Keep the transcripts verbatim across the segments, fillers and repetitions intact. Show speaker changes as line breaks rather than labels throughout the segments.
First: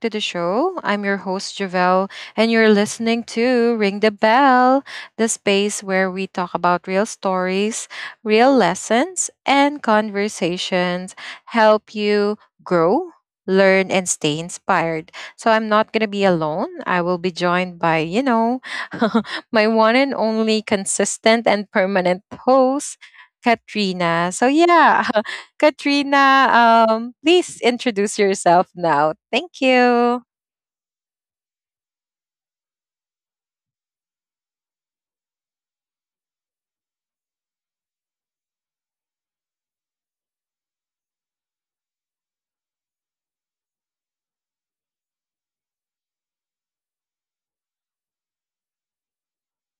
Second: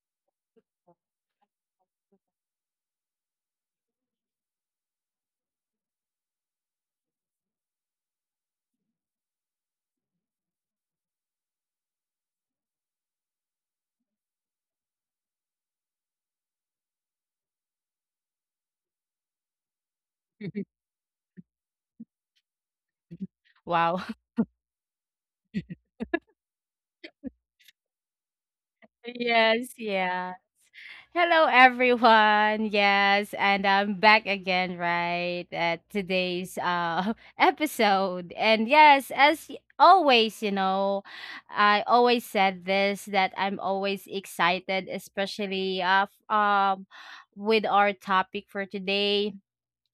to the show. I'm your host Javelle, and you're listening to Ring the Bell, the space where we talk about real stories, real lessons, and conversations help you grow, learn, and stay inspired. So I'm not gonna be alone. I will be joined by, you know, my one and only consistent and permanent host,
Wow.
Katrina. So yeah, Katrina, um, please introduce yourself now.
Yes,
Thank
yeah.
you.
Hello, everyone. Yes, and I'm back again, right, at today's uh episode. And yes, as y- always, you know, I always said this that I'm always excited, especially uh f- um with our topic for today.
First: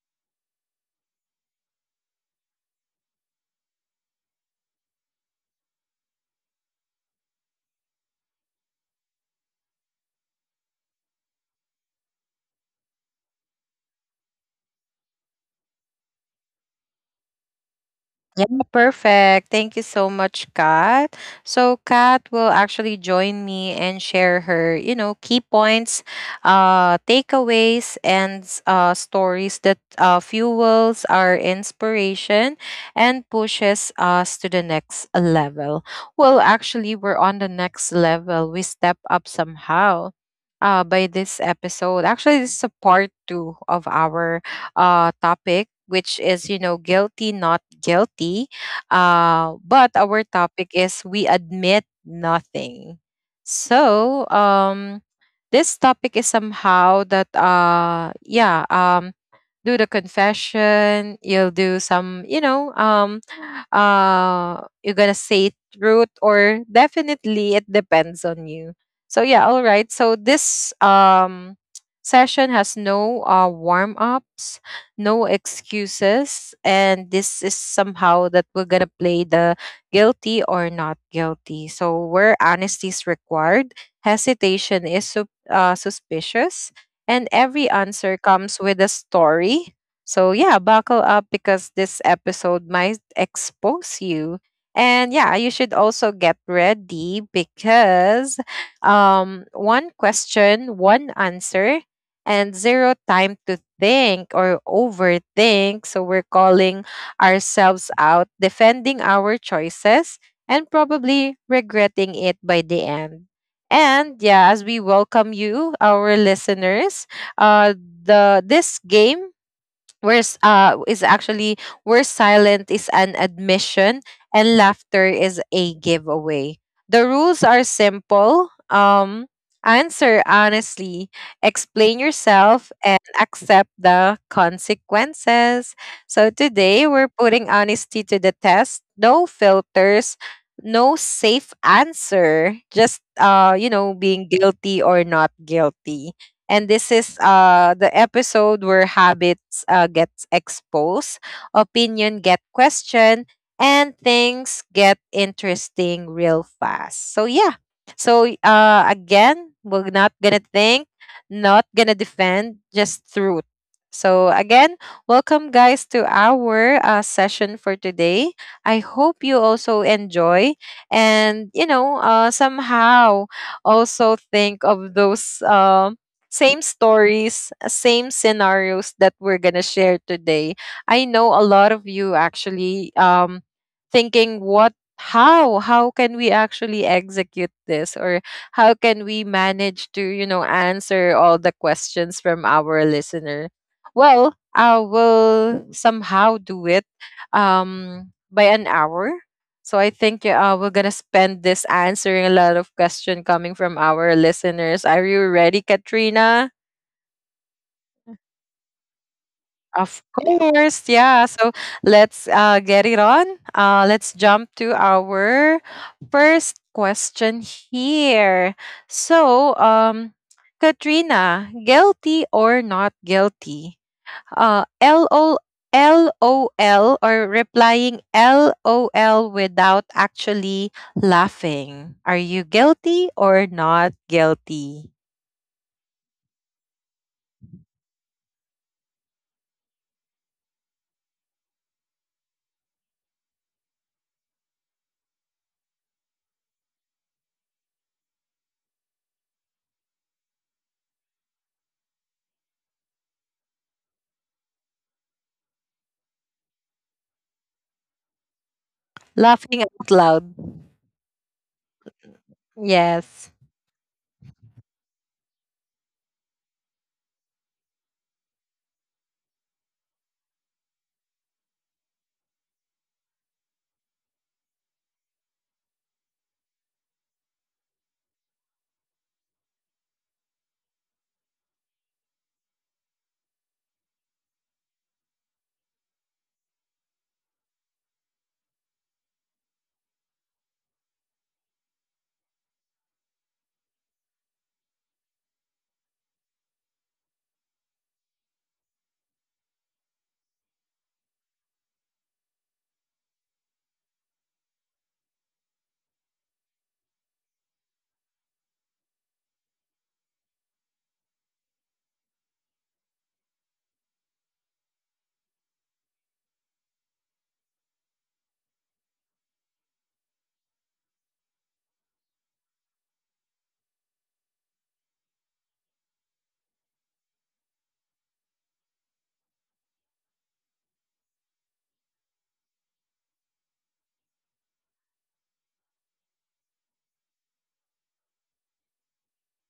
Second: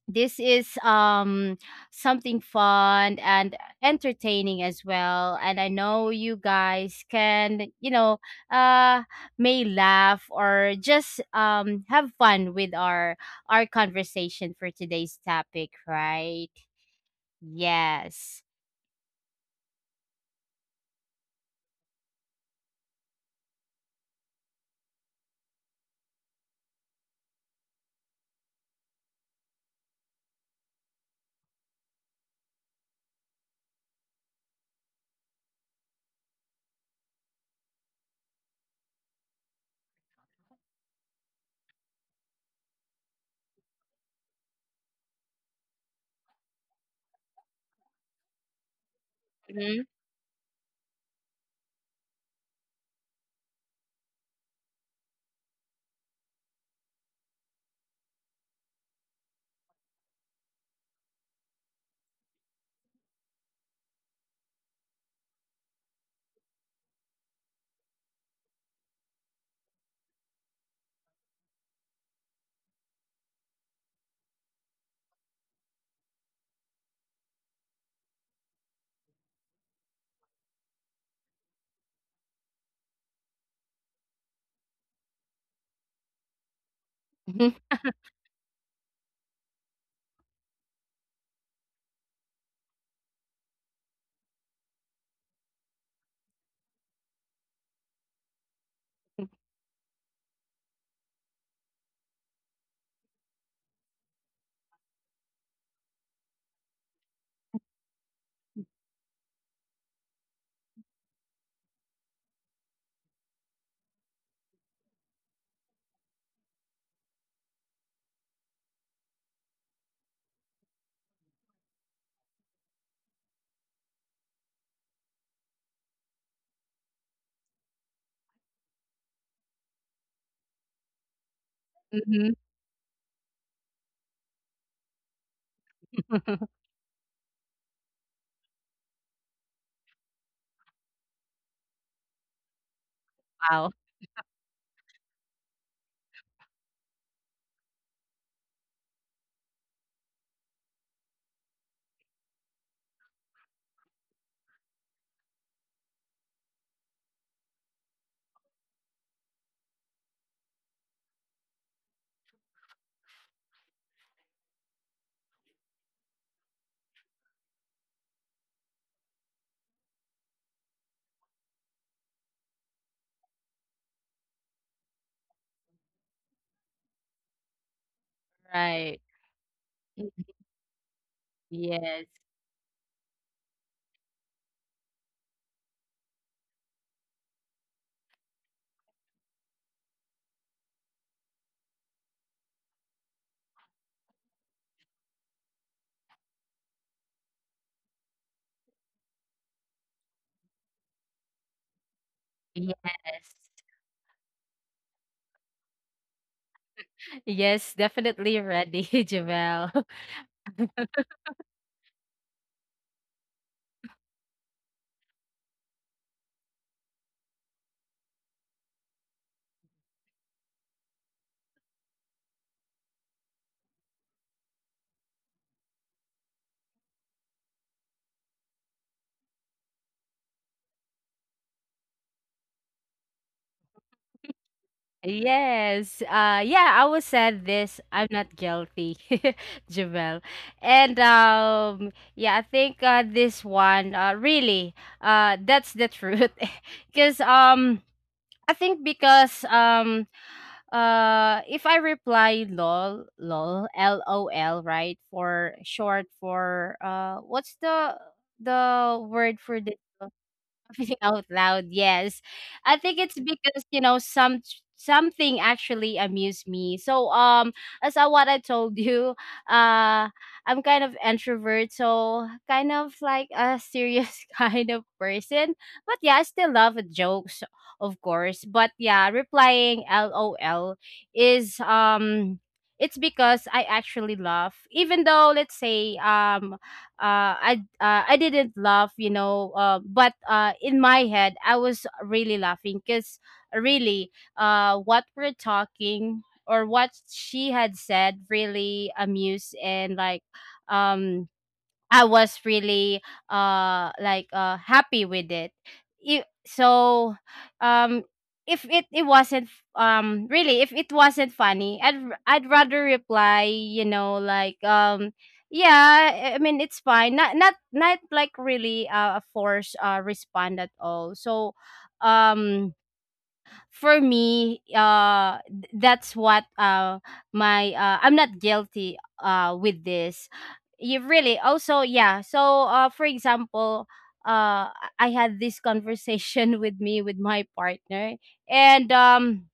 This is um something fun and entertaining as well. And I know you guys can, you know uh may laugh, or just um have fun with our our conversation for today's topic, right? Yes.
Yeah, perfect. Thank you so much, Kat. So Kat will actually join me and share her, you know, key points, uh, takeaways, and s- uh, stories that uh, fuels our inspiration and pushes us to the next level. Well, actually, we're on the next level. We step up somehow. Uh, by this episode, actually, this is a part two of our uh, topic, which is, you know, guilty, not guilty. Uh,
Hmm.
but our topic is we admit nothing. So, um, this topic is somehow that, uh, yeah, um, do the confession, you'll do some, you know, um uh you're gonna say truth, or definitely it depends on you. So yeah, all right, so this, um session has no uh warm ups, no excuses, and this is somehow that we're gonna play the guilty or not guilty, so where honesty is required, hesitation is sup- uh, suspicious, and every answer comes with a story. So, yeah, buckle up because this episode might expose you. And yeah, you should also get ready because, um, one question, one answer, and zero time to think or overthink. So, we're calling ourselves out, defending our choices, and probably regretting it by the end. And yeah, as we welcome you, our listeners, uh, the this game Where's uh is actually where silent is an admission and laughter is a giveaway. The rules are simple. Um answer honestly, explain
Hmm.
yourself, and accept the consequences. So today we're putting honesty to the test. No filters, no safe answer. Just uh
Wow.
you know, being guilty or not guilty. And this is uh, the episode where habits uh, get exposed, opinion get questioned, and things get interesting real fast. So yeah. So uh, again, we're not gonna think, not gonna defend, just truth. So again, welcome guys to our uh, session for today. I hope you also enjoy and you know, uh, somehow also think of those um same stories, uh, same scenarios
Right.
that we're going to share today. I know a lot of
Yes.
you actually um thinking what, how how can we actually execute this, or how can we manage to, you know, answer all the questions from our listener. Well, I will somehow do it um by an hour, so I think uh, we're gonna spend this answering a lot of question
Yes.
coming from our listeners. Are you ready, Katrina?
Yes, definitely ready. Javel.
Of course, yeah. So let's uh, get it on. Uh, let's jump to our first question here. So, um, Katrina, guilty or not guilty? Uh, L O L O L or replying LOL without actually laughing. Are you guilty or not guilty?
Yes. Uh yeah, I will say this. I'm not guilty, Jamel. And um yeah, I think uh this one uh really— uh that's the truth. Cuz um I think because, um uh if I reply L O L L O L L O L, right, for short for, uh what's the the word for
Laughing
this?
out loud.
Laughing out loud. Yes. I think it's
Yes.
because, you know, some something actually amused me. So, um as I— what I told you, uh I'm kind of introvert, so kind of like a serious kind of person. But yeah, I still love jokes, of course. But yeah, replying L O L is, um it's because I actually laugh. Even though let's say, um uh, I— uh, I didn't laugh, you know, uh, but uh, in my head I was really laughing because, really, uh, what we're talking, or what she had said, really amused, and like, um, I was really uh like uh happy with it. I- so um if it, it wasn't, um really, if it wasn't funny, I'd— r- I'd rather reply, you know, like, um yeah, I I mean, it's fine, not not not like really, uh, a forced, uh, respond at all. So, um for me, uh th- that's what uh my uh I'm not guilty uh with this. You really also. Yeah. So, uh for example, uh i I had this conversation with me with my partner. And um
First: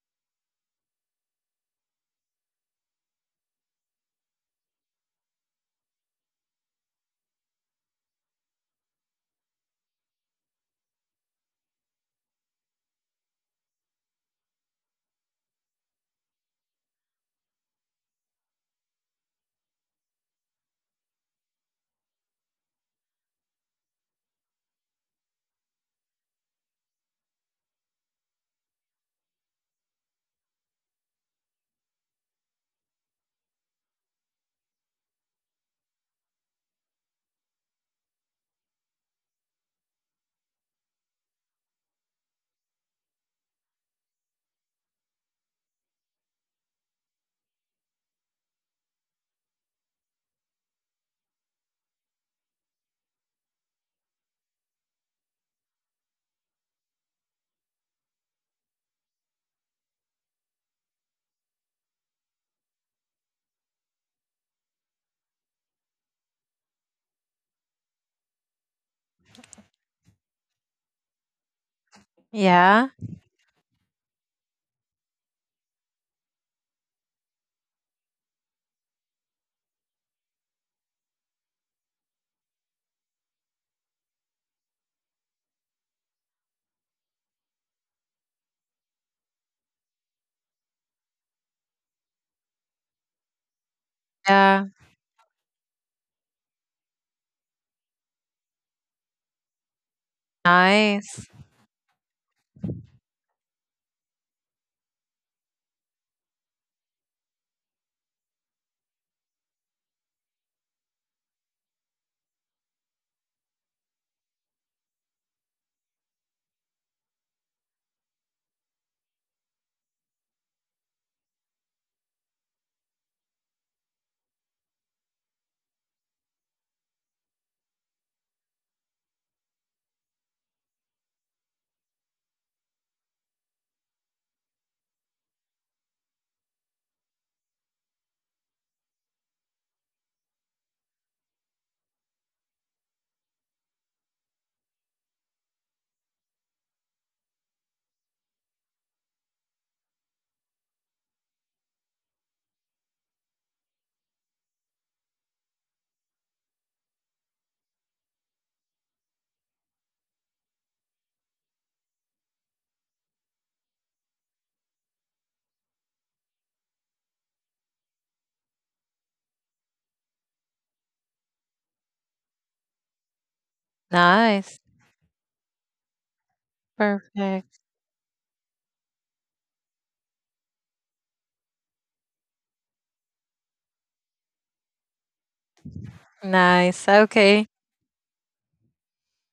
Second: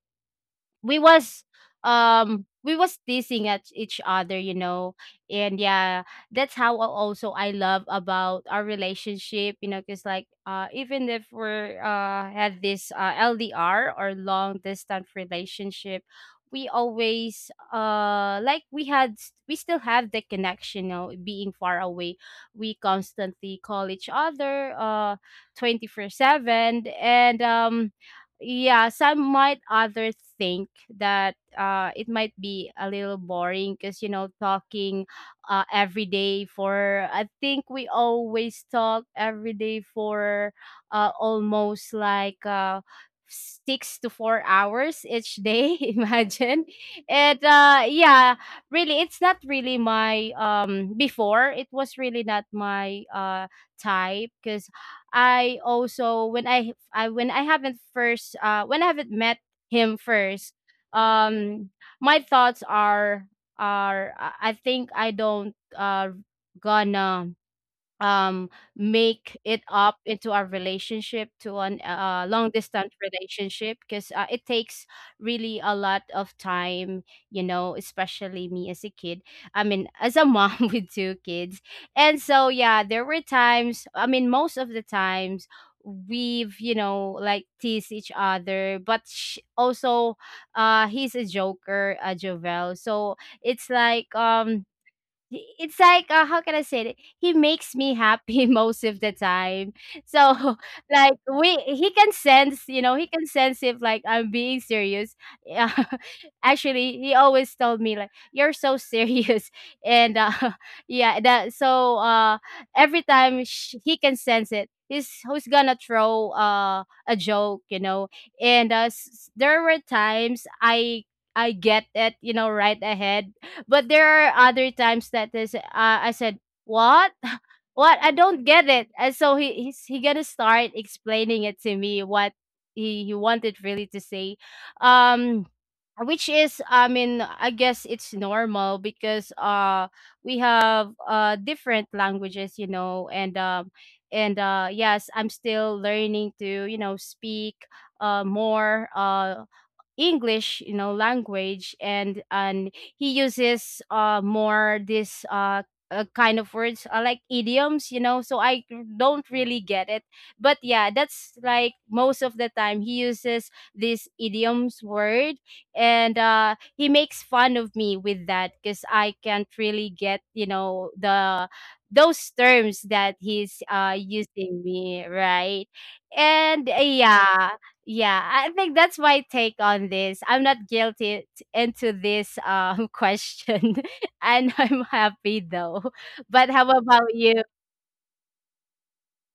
we was um we was teasing at each other, you know. And yeah, that's how, al- also, I love about our relationship, you know, because like, uh even if we're, uh had this, uh L D R, or long distance relationship. We always, uh like, we had s- we still have the connection, you know, being far away. We constantly call each other, uh twenty four seven. And um yeah, some might others think that, uh, it might be a little boring because, you know, talking uh, every day for— I think we always talk every day for, uh, almost like, uh, six to four hours each day. Imagine it. Uh, yeah, really, it's not really my, um before it was really not my, uh type, because I also, when I— I when I haven't first— uh when I haven't met him first, um my thoughts are— are I I think I don't, uh gonna, um make it up into our relationship to an, uh, long distance
Yeah.
relationship, because, uh, it takes really a lot of time, you know, especially me as a kid— I mean, as a mom, with two kids. And so yeah, there were times, I mean, most of the times, we've, you know, like, tease each other. But sh- also, uh he's a joker, uh Jovel. So it's like, um
Yeah.
it's like, uh, how can I say it? He makes me happy most of the time. So, like,
Nice.
we he can sense, you know, he can sense if, like, I'm being serious. Yeah. Actually, he always told me like, "You're so serious," and, uh, yeah, that. So, uh, every time sh he can sense it. He's who's gonna throw, uh, a joke, you know. And, uh, s- there were times I I get it, you know, right ahead. But there are other times that this, uh, I said, "What? What? I don't get it." And so he he's he gonna start explaining it to me what he he wanted really to say, um, which is— I mean, I guess it's normal because, uh we have, uh different languages, you know. And um and uh yes, I'm still learning to, you know, speak, uh more, uh English, you know, language. And and he uses, uh more this, uh, uh kind of words, uh, like idioms, you know. So I don't really get it. But yeah, that's like most of the time he uses this idioms word. And, uh, he makes fun of me with that because I can't really get, you know, the those terms that he's, uh
Nice.
using me, right? And, uh, yeah.
Perfect.
Yeah, I think that's my take on this. I'm not guilty t- into this, um question, and I'm happy though. But how
Nice.
about you?
Okay.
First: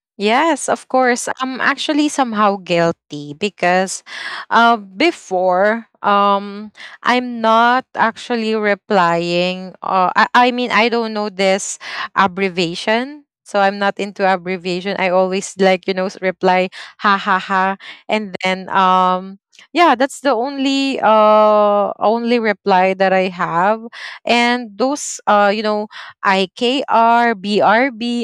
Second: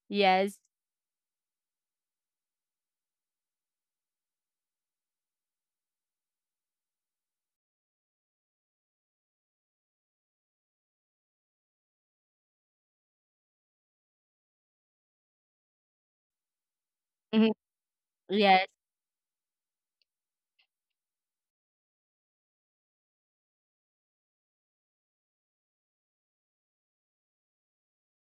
Yes.
Yes, of course. I'm actually somehow guilty because, uh, before um I'm not actually replying uh, I, I mean I don't know this abbreviation. So I'm not into abbreviation. I always like, you know, s- reply ha ha
Mhm.
ha, and then
Yes.
um yeah, that's the only uh only reply that I have. And those, uh you know, I K R,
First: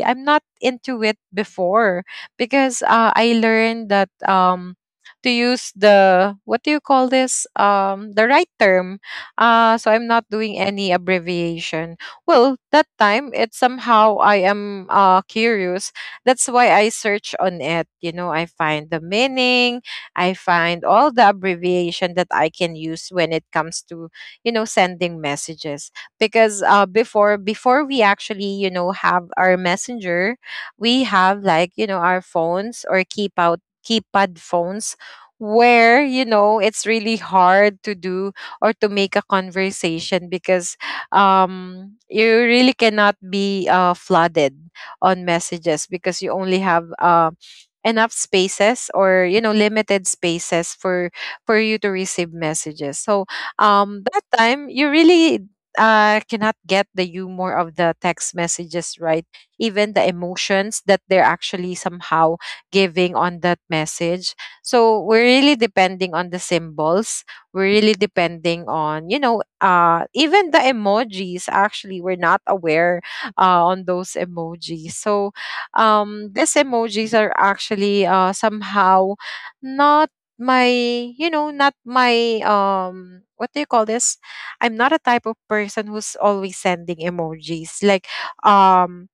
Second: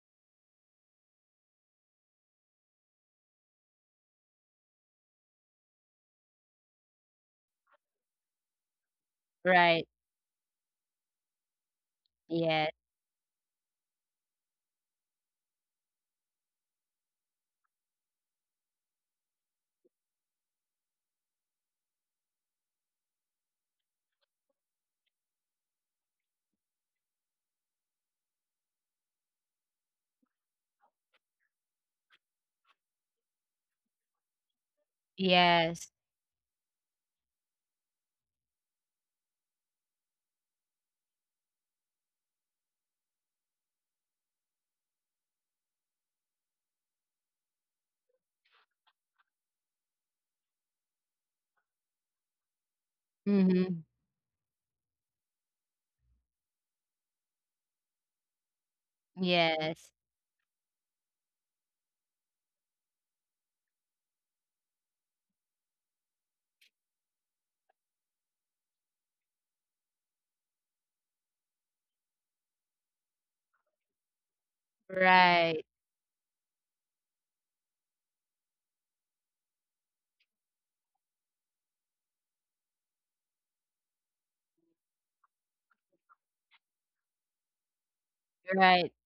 I'm not into it before because, uh, I learned that, um, to use the what do you call this, um the right term. Uh so
Right.
I'm not doing any abbreviation. Well,
Yes.
that time, it somehow, I am uh curious, that's why I search on it, you know, I find the meaning, I find all the abbreviation that I can use when it comes to, you know, sending messages. Because, uh, before before we actually, you know, have our messenger, we have like, you know, our phones, or keep out keypad phones, where
Yes.
you know, it's really hard to do or to make a conversation because um you really cannot be, uh, flooded on messages, because you only have, uh, enough spaces, or you know, limited spaces for for you to receive messages. So,
Hmm.
um that time, you really, uh, cannot get the humor of the text messages, right? Even
Yes.
the emotions that they're actually somehow giving on that message. So we're really depending on the symbols, we're really depending on, you know, uh, even the emojis. Actually, we're not aware, uh, on those emojis. So,
Right.
um, these emojis are actually, uh, somehow not my, you know, not my, um what do you call this, I'm not a type of person who's always sending emojis. Like,
Right.
um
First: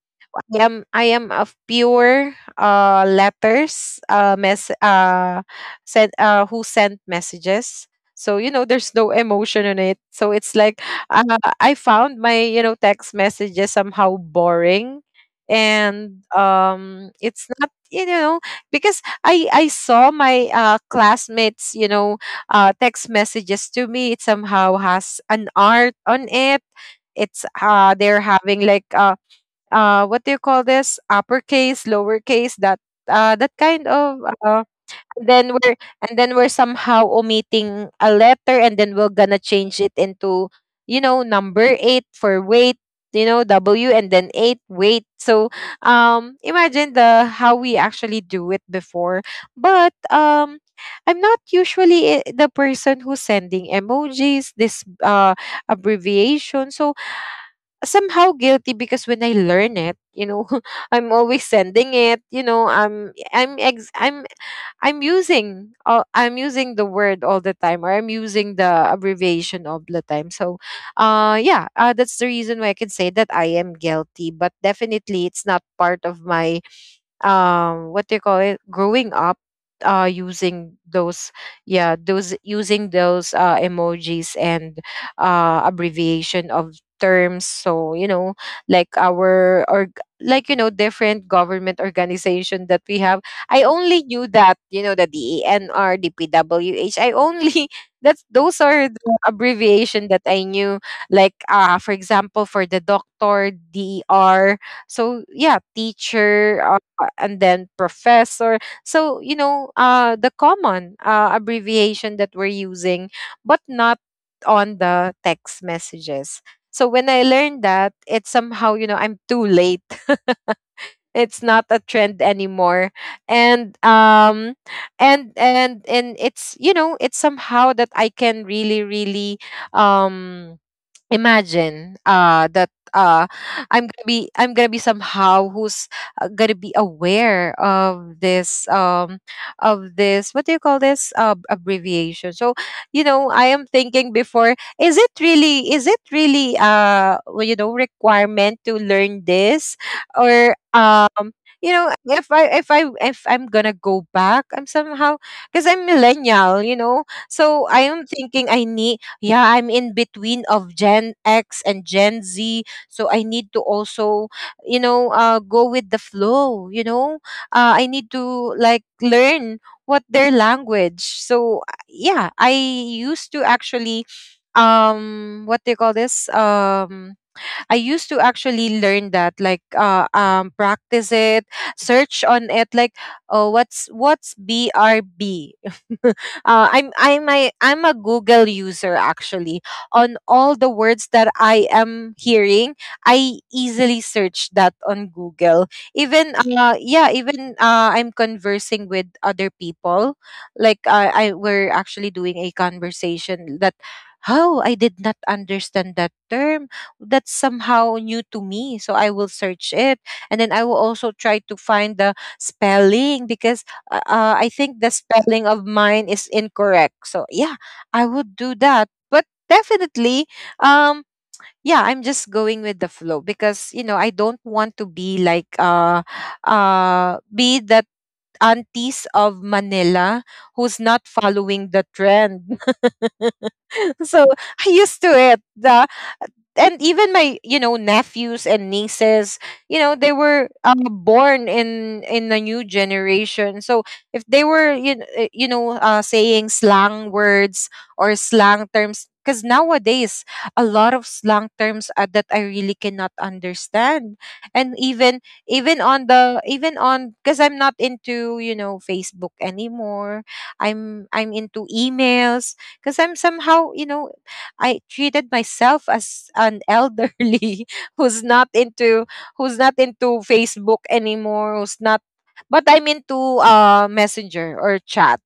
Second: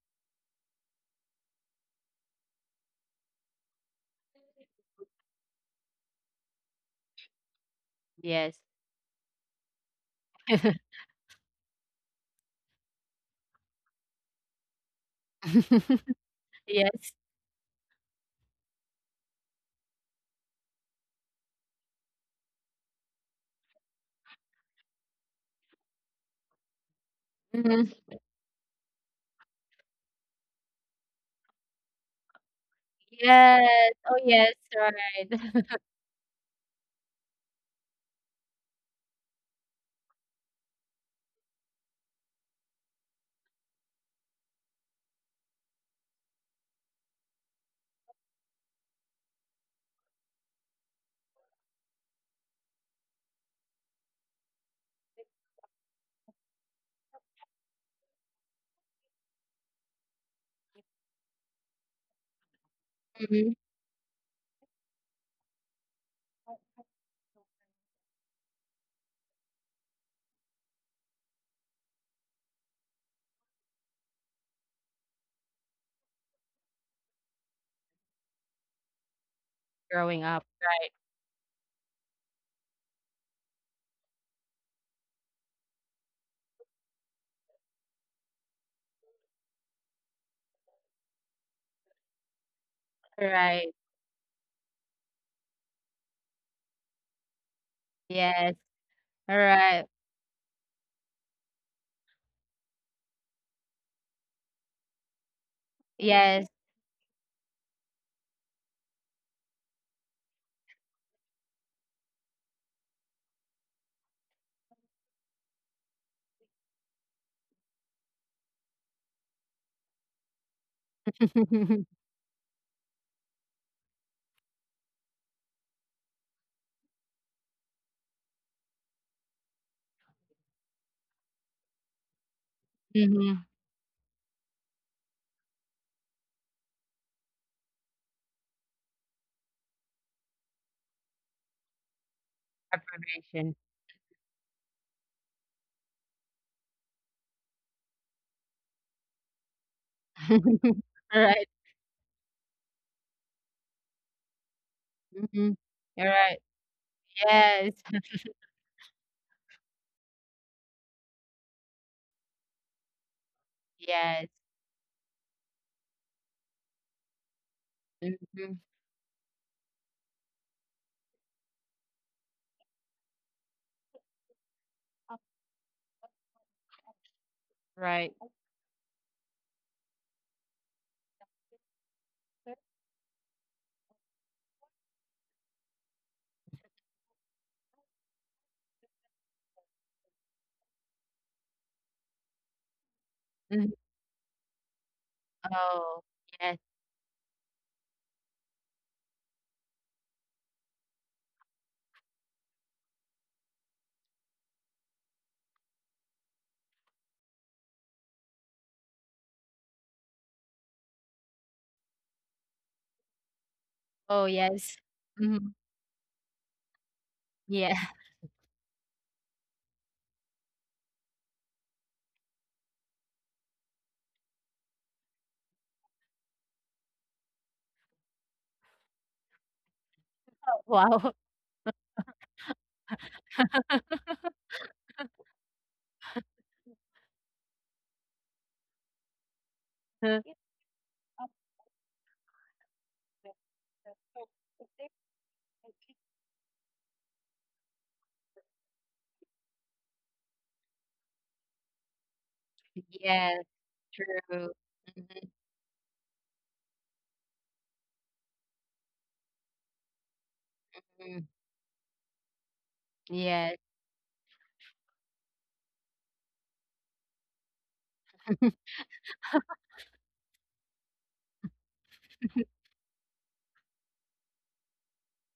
I am I am of pure uh letters uh mess uh sent, uh who sent messages. So you
Yes.
know, there's no emotion in it. So it's like, uh, I found my, you know, text messages somehow boring, and um
Yes.
it's not, you know, because I I saw my uh classmates, you know, uh text messages to me. It somehow has an art on it. It's uh
Hmm.
they're having like, uh uh what do you call this, uppercase lowercase, that uh that kind
Yes. Oh,
of,
yes.
uh,
Right.
then we're and then we're somehow omitting a letter, and then we're gonna change it into, you know, number eight for weight, you know, w and then eight weight. So, um imagine the how we actually do it before. But, um I'm not usually, eh, the person who's sending emojis, this uh abbreviation. So, somehow guilty because when I learn it, you know, I'm always sending it. You know, I'm
Mhm.
I'm ex- I'm I'm using, uh, I'm using the word all the time, or I'm using the abbreviation all the time. So, uh, yeah, uh, that's the reason why I can say that I am guilty. But definitely, it's not part of my, um what do you call it, growing up, uh
Growing up.
using those, yeah, those using those uh emojis and uh abbreviation of terms. So you know, like our, or like you know, different government organization that we have,
Right.
I
Right.
only knew that, you know, the D E N R, the P W H. I only that's
Yes.
those are the
All right.
abbreviation that I knew. Like, uh for example, for the doctor, der, so yeah,
Yes.
teacher, uh, and then professor. So, you know, uh, the common, uh, abbreviation that we're using, but not on the text messages. So when I learned that, it's somehow, you know, I'm too late. It's not a trend anymore. And um and and and it's, you know, it's somehow that I can really, really, um imagine uh that uh
Hmm.
i'm gonna be I'm gonna be somehow who's, uh, gonna be aware of this, um of this what do you call this, uh, abbreviation. So you know, I
Approbation.
am thinking before, is it really is it really, uh well, you know, requirement to learn this, or um
Alright.
you know, if I if I if I'm gonna go back, I'm somehow,
Mhm.
because I'm
Alright.
millennial, you know. So
Yes.
I am thinking, I need, yeah, I'm in between of Gen X and Gen Z, so I need to also,
Yes.
you know, uh, go with the flow, you know, uh, I need to
Mhm.
like learn what their language. So, uh, yeah, I used to actually,
Oh.
um what do you call this, um I used
Right.
to actually learn that, like, uh, um, practice it, search on
Okay.
it, like, oh, what's what's B R B? Uh, I'm I'm am I I I'm a Google user actually. On all the words that I am hearing, I
Mhm.
easily search that on Google.
Oh,
Even,
yes.
uh, yeah, even uh, I'm conversing with other people. Like, uh, I, we're actually doing a conversation that how I did not understand that term, that's somehow new to me, so I will search it, and then I will also try to find the spelling, because uh,
Oh,
uh, I
yes.
think the spelling
Mhm.
of mine is incorrect. So yeah,
Yeah.
I would do that. But definitely, um yeah, I'm just going with the flow, because you know, I don't want to be like, uh uh be that aunties of Manila who's not
Wow.
following the trend. So I used to it, and even my, you know, nephews and nieces, you know, they were, uh, born in in a new generation. So if they were, you kn- uh, you know, uh, saying slang words or slang terms, because nowadays a lot of slang terms, uh, that I really
Yes,
cannot
that's so—
understand.
yes, true.
And even even on the even on, because I'm not into, you know, Facebook anymore, i'm
Mhm.
I'm into emails, because I'm
Yes.
somehow, you know, I treated myself as an elderly who's not into, who's not into Facebook anymore, who's not, but I'm into uh messenger or chat.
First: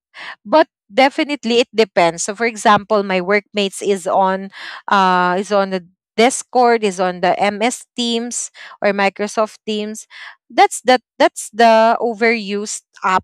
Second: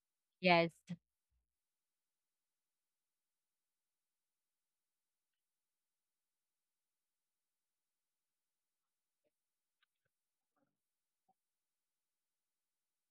But
Yes,
definitely it depends. So for example, my workmates is on uh is on the Discord, is on the M S Teams or Microsoft Teams. That's the that's the overused app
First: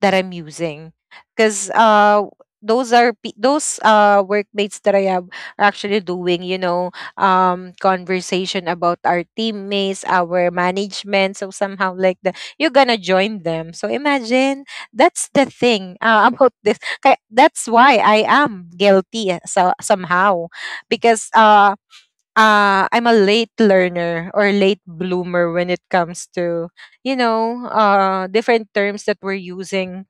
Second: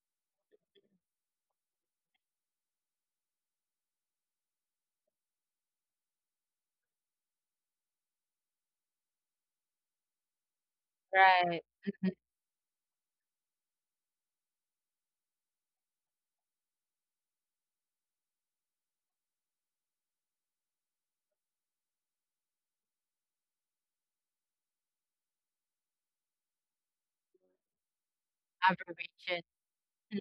that I'm using because uh those are pe- those uh workmates that I have are actually doing you know um conversation about our teammates, our management. So
right.
somehow,
Mhm.
like, the you're gonna join them, so imagine that's the thing uh, about this Kaya- that's why I am guilty, uh, so somehow, because uh uh, I'm a late learner or late bloomer when it comes to, you know, uh different terms that
Approbation.
we're using.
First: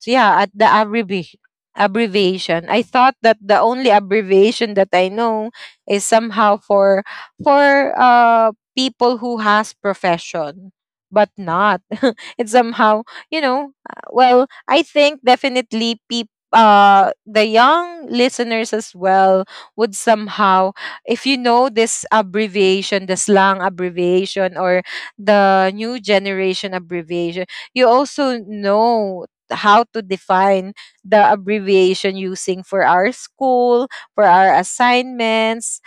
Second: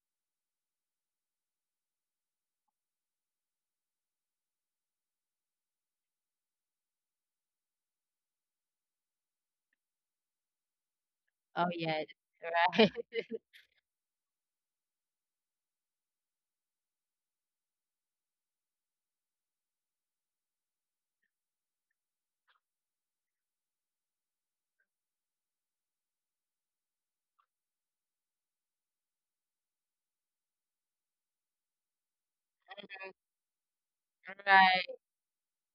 So yeah, at the abbrevi- abbreviation, I thought that the only abbreviation that I know is somehow for for uh people who has profession, but
Oh,
not,
yes.
it's
Right.
somehow, you know, uh, well, I think definitely people, uh the young listeners as well, would somehow, if you know this abbreviation, the slang abbreviation or the new generation abbreviation, you also know how to define the abbreviation using for our school, for our
Right.
assignments.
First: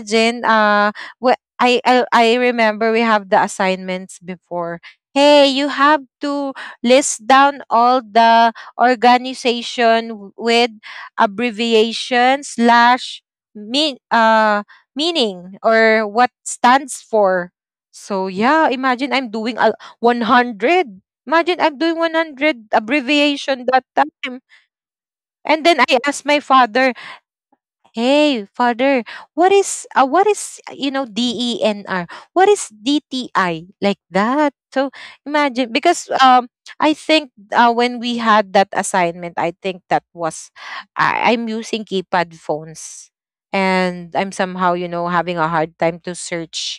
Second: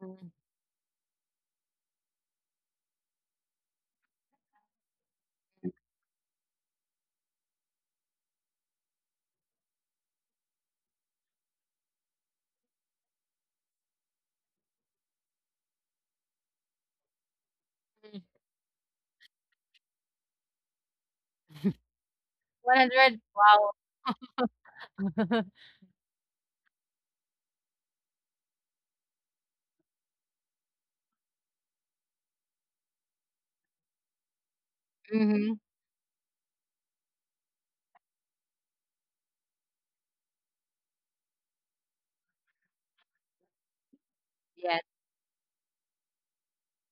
Mhm.
uh wh- I, I I remember we have the assignments before. Hey, you have to list down all the organization w- with abbreviation slash mean uh meaning or what stands for.
Mm.
So yeah, imagine I'm doing a one hundred. Imagine I'm doing one hundred
one hundred.
abbreviation
Wow.
that time. And then I asked my father, hey, father, what is uh, what is uh, you know, D E N R? What is D T I, like that? So
Mhm.
imagine, because um I think, uh, when we had that assignment, I think that was, I, I'm using keypad phones and I'm
Yes.
somehow, you know, having a hard time to search,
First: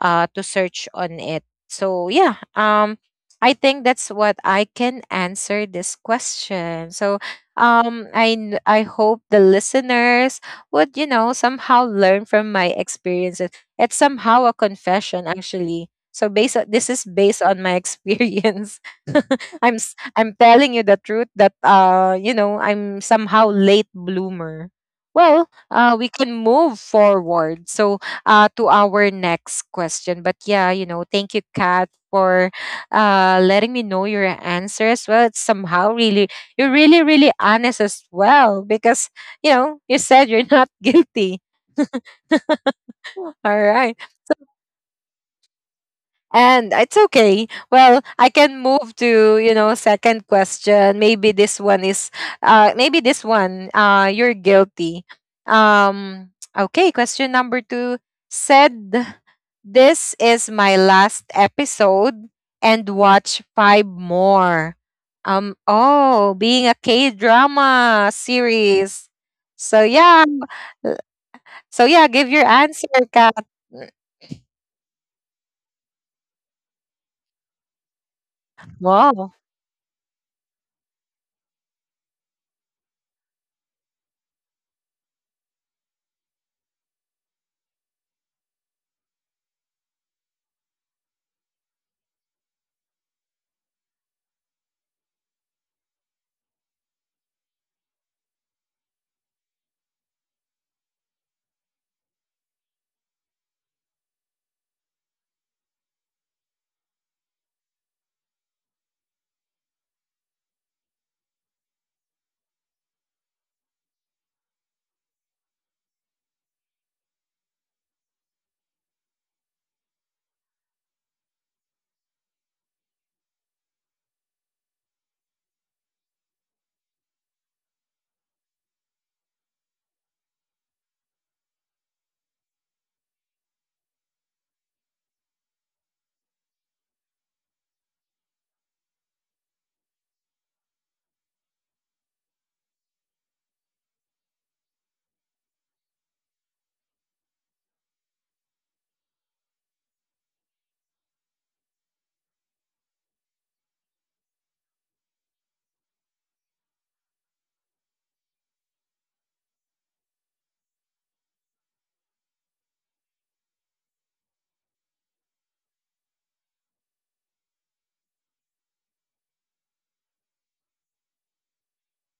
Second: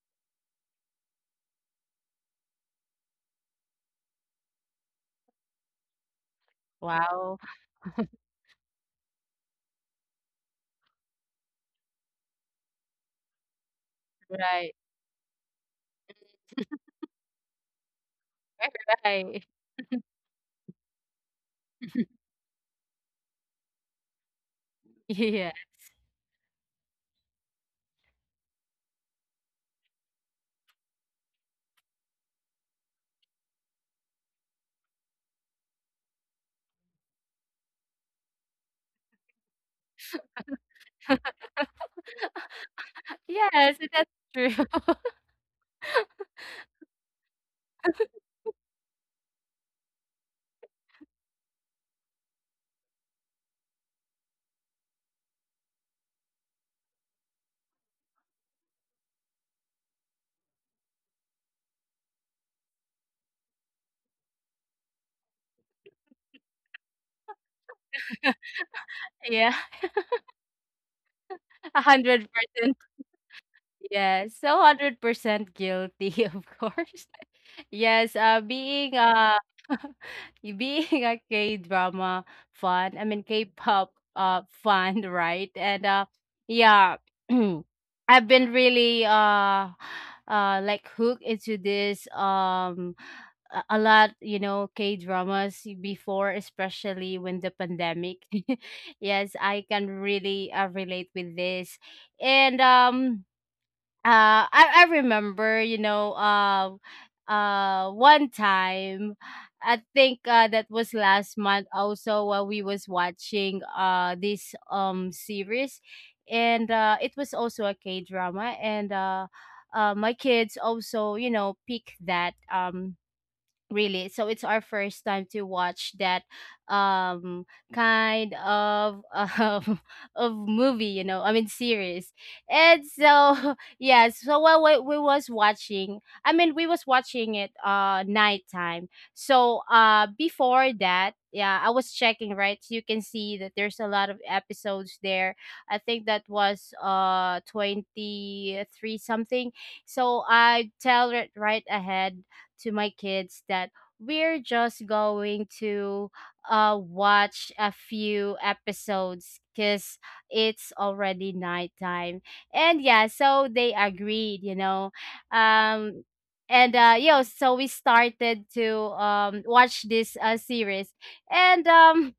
uh to search on it. So yeah, um I think that's what I can answer this question. So
Wow.
um I n- I hope the listeners would, you know, somehow learn from my experiences. It's somehow a
Right.
confession, actually. So based on, this is based on my experience.
Right, right.
I'm s- I'm telling you the truth that, uh you know, I'm somehow late bloomer. Well,
Yeah.
uh, we can move forward. So uh, to our next question. But yeah, you know, thank you, Kat, for uh, letting me know your answer as well. It's somehow really, you're really, really honest as well, because, you know, you said you're not guilty. All
Yes,
right.
that's true.
And it's okay. Well, I can move to, you know, second question. Maybe this one is, uh maybe this one, uh you're guilty. Um okay, question number two said, this is my last episode and watch five more. Um oh, being a K-drama series.
Yeah.
So yeah, so yeah, give your
one hundred percent.
answer, Kat.
Yes, so one hundred percent guilty, of course. Yes, uh, being,
Wow.
uh, being a K-drama fan— I mean, K-pop, uh fan, right? And, uh, yeah. I've been really, uh, uh, like, hooked into this, um a a lot, you know, K dramas before, especially when the pandemic. Yes, I can really, uh, relate with this. And um uh I— I remember, you know, uh, uh, one time. I think, uh that was last month also while we was watching, uh this, um series. And uh it was also a K drama. And, uh uh, my kids also, you know, pick that. Um, Really. So it's our first time to watch that, um kind of, um, of movie, you know. I mean, series. And so yeah, so while we, we was watching— I mean, we was watching it uh nighttime. So uh before that, yeah, I was checking, right? So you can see that there's a lot of episodes there. I think that was uh twenty three something. So I tell it right ahead to my kids that we're just going to uh watch a few episodes because it's already nighttime. And yeah, so they agreed, you know. um and uh yeah, so we started to, um watch this, uh series. And um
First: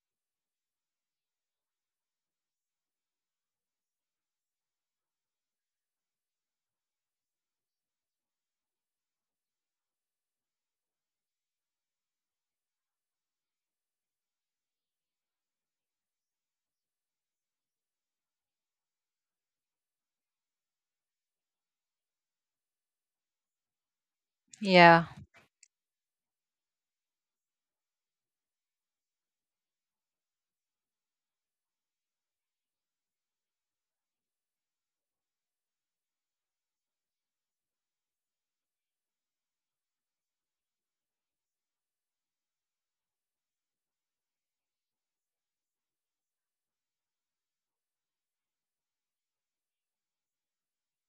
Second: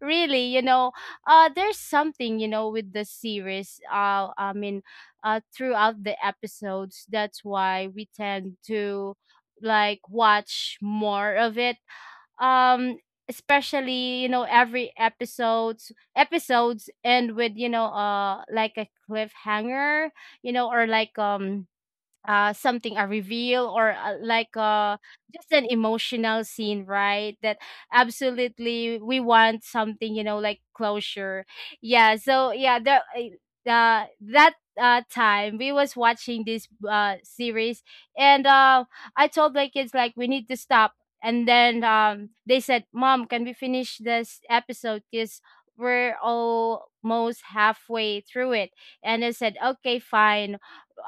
really, you know, uh, there's something, you know, with the series. Uh, I mean, uh, throughout the episodes, that's why we tend to like watch more of it. Um, Especially, you know, every episodes episodes end with, you know, uh like, a cliffhanger, you know, or like, um uh something— a reveal, or, uh, like, uh
Yeah.
just an emotional scene, right? That absolutely, we want something, you know, like closure. Yeah. So yeah, the, uh, uh, that, uh time we was watching this, uh series. And uh I told my kids, like, we need to stop. And then um they said, "Mom, can we finish this episode because we're almost halfway through it?" And I said, "Okay, fine.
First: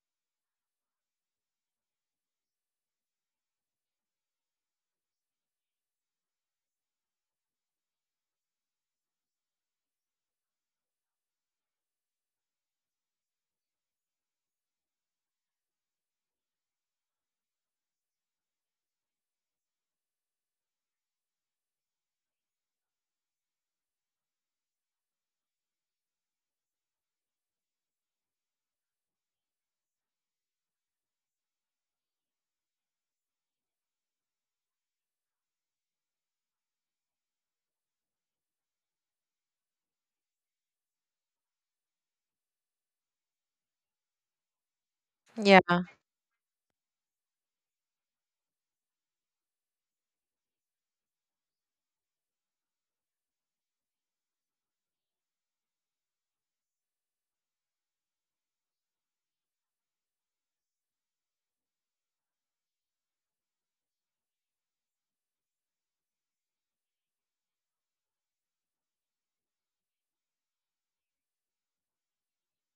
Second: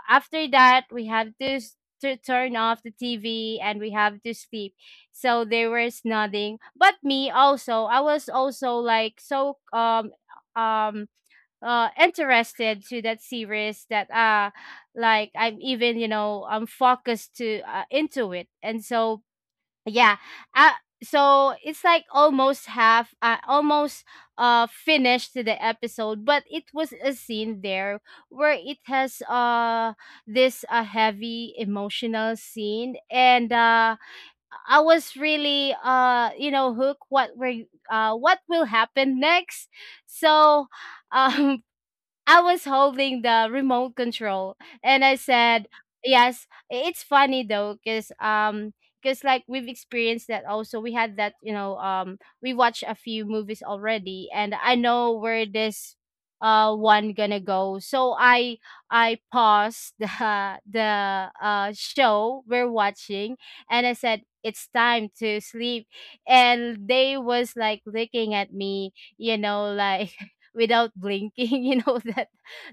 After that we have to s- to turn off the T V, and we have to sleep." So they were— nothing. But me also, I was also like, so, um um uh interested to that series that, uh like, I'm even, you know, I'm focused to, uh, into it. And so yeah. Uh, so it's like almost half, uh, almost uh finished to the episode. But it was a scene there where it has, uh this, uh, heavy emotional scene. And uh I was really, uh you know, hooked— what were uh what will happen next. So um I was holding the remote control. And I said—
Yeah.
yes, i- it's funny though, cuz um cuz like, we've experienced that also. We had that, you know, um we watched a few movies already, and I know where this uh one gonna go. So I I paused the the, uh show we're watching. And I said, "It's time to sleep." And they was like looking at me, you know, like, without blinking, you know, that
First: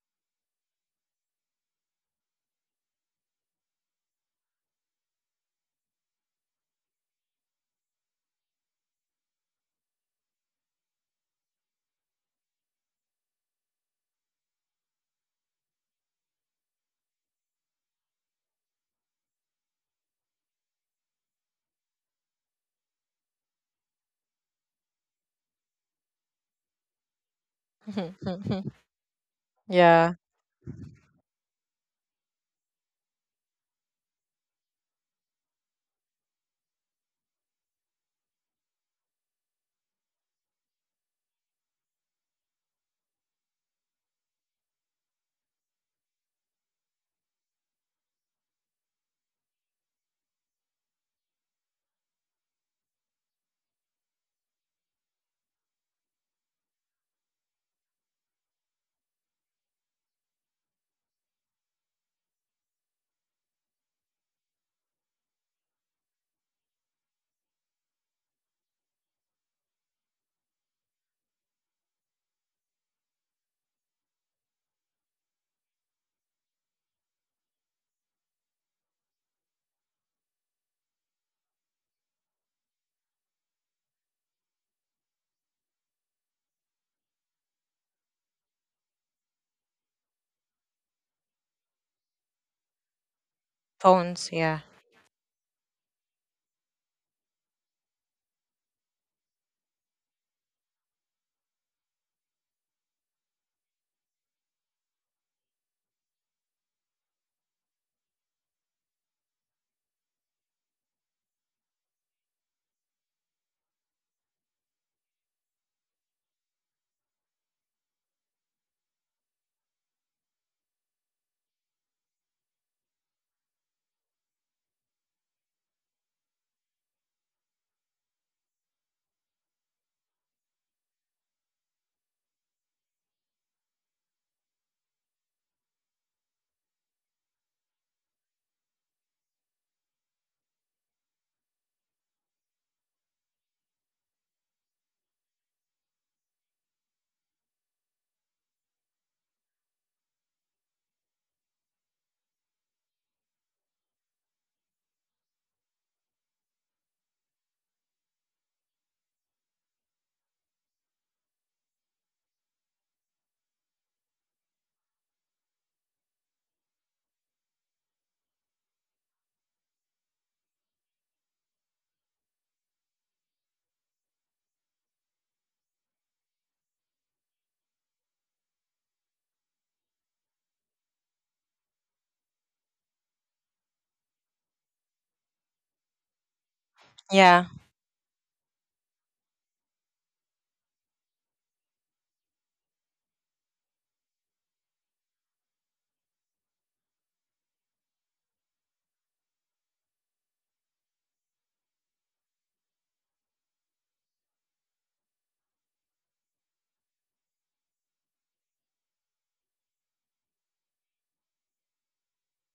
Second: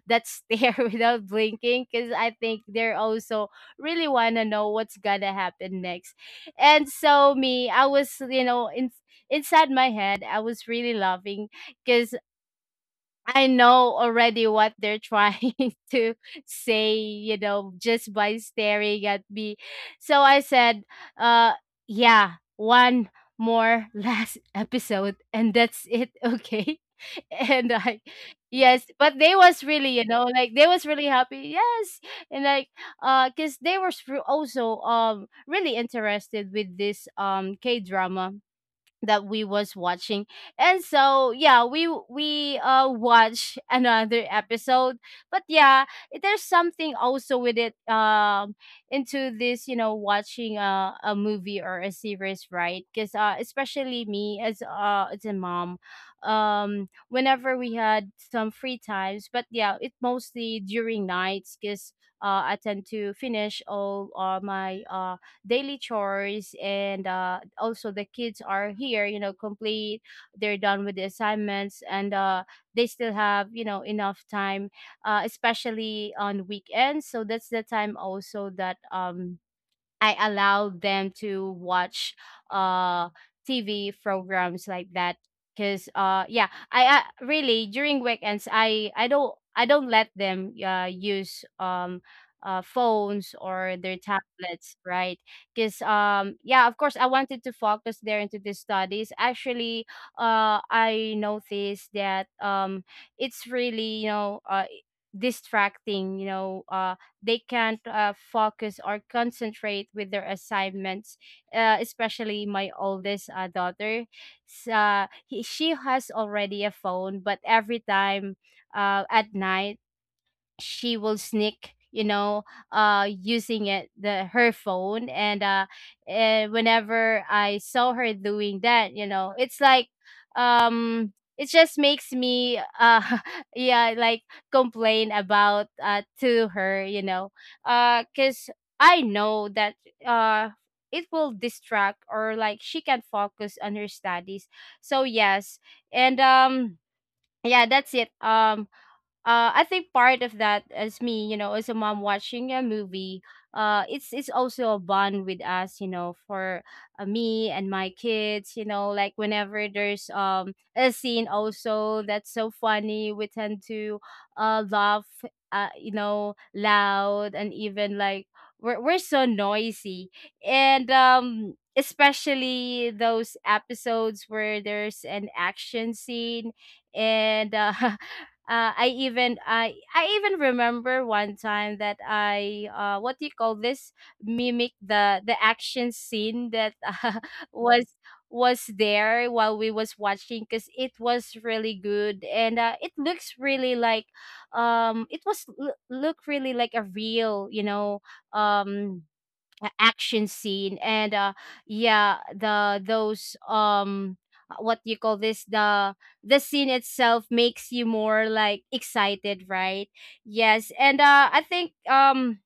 that stare, without blinking, because I think they're also really want to know what's gonna happen next. And so me, I was, you know, in, inside my head, I was really laughing because I know already what they're trying to say, you know, just by staring at me. So I said, uh, yeah, one more last episode, and that's it, okay? And I— yes, but they was really, you
yeah.
know, like, they was really happy. Yes. And like uh cuz they were also um really interested with this um K-drama that we was watching. And so yeah we we uh watch another episode but yeah it- there's something also with it um into this you know watching a, a movie or a series, right? Because uh especially me as uh as a mom, um whenever we had some free times. But yeah, it mostly during nights because uh, I tend to finish all uh, my uh, daily chores, and uh, also the kids are here, you know, complete. They're done with the assignments, and uh, they still have, you know, enough time uh, especially on weekends. So that's the time also that um I allow them to watch uh T V programs like that, because uh yeah, I uh, really during weekends, I I don't I don't let them uh, use um uh, phones or their
Phones. Yeah.
tablets, right? Because um yeah, of course I wanted to focus there into the studies. Actually, uh I noticed that um it's really, you know, uh distracting, you know, uh they can't uh, focus or concentrate with their assignments uh, especially my oldest uh, daughter. S- uh, he, she has already a phone, but every time uh, at night, she will sneak, you know, uh using it, the her phone. And uh eh, whenever I saw her doing that, you know, it's like um it just makes me uh yeah, like complain about uh to her, you know, uh cuz I know that uh it will distract, or like she can focus on her studies. So yes. And um yeah, that's it. um uh, I think part of that as me, you know, as a mom watching a movie, uh, it's it's also a bond with us, you know, for uh, me and my kids, you know. Like whenever there's um a scene also that's so funny, we tend to uh laugh, uh, you know, loud, and even like we're we're so noisy. And um especially those episodes where there's an action scene, and uh, uh, I even I I even remember one time that I uh what do you call this, mimic the the action scene that uh,
Yeah.
was was there while we was watching, because it was really good. And uh, it looks really like um it was l- look really like a real, you know, um a- action scene. And uh yeah, the those um uh, what you call this, the the scene itself makes you more like excited, right? Yes. And uh I think um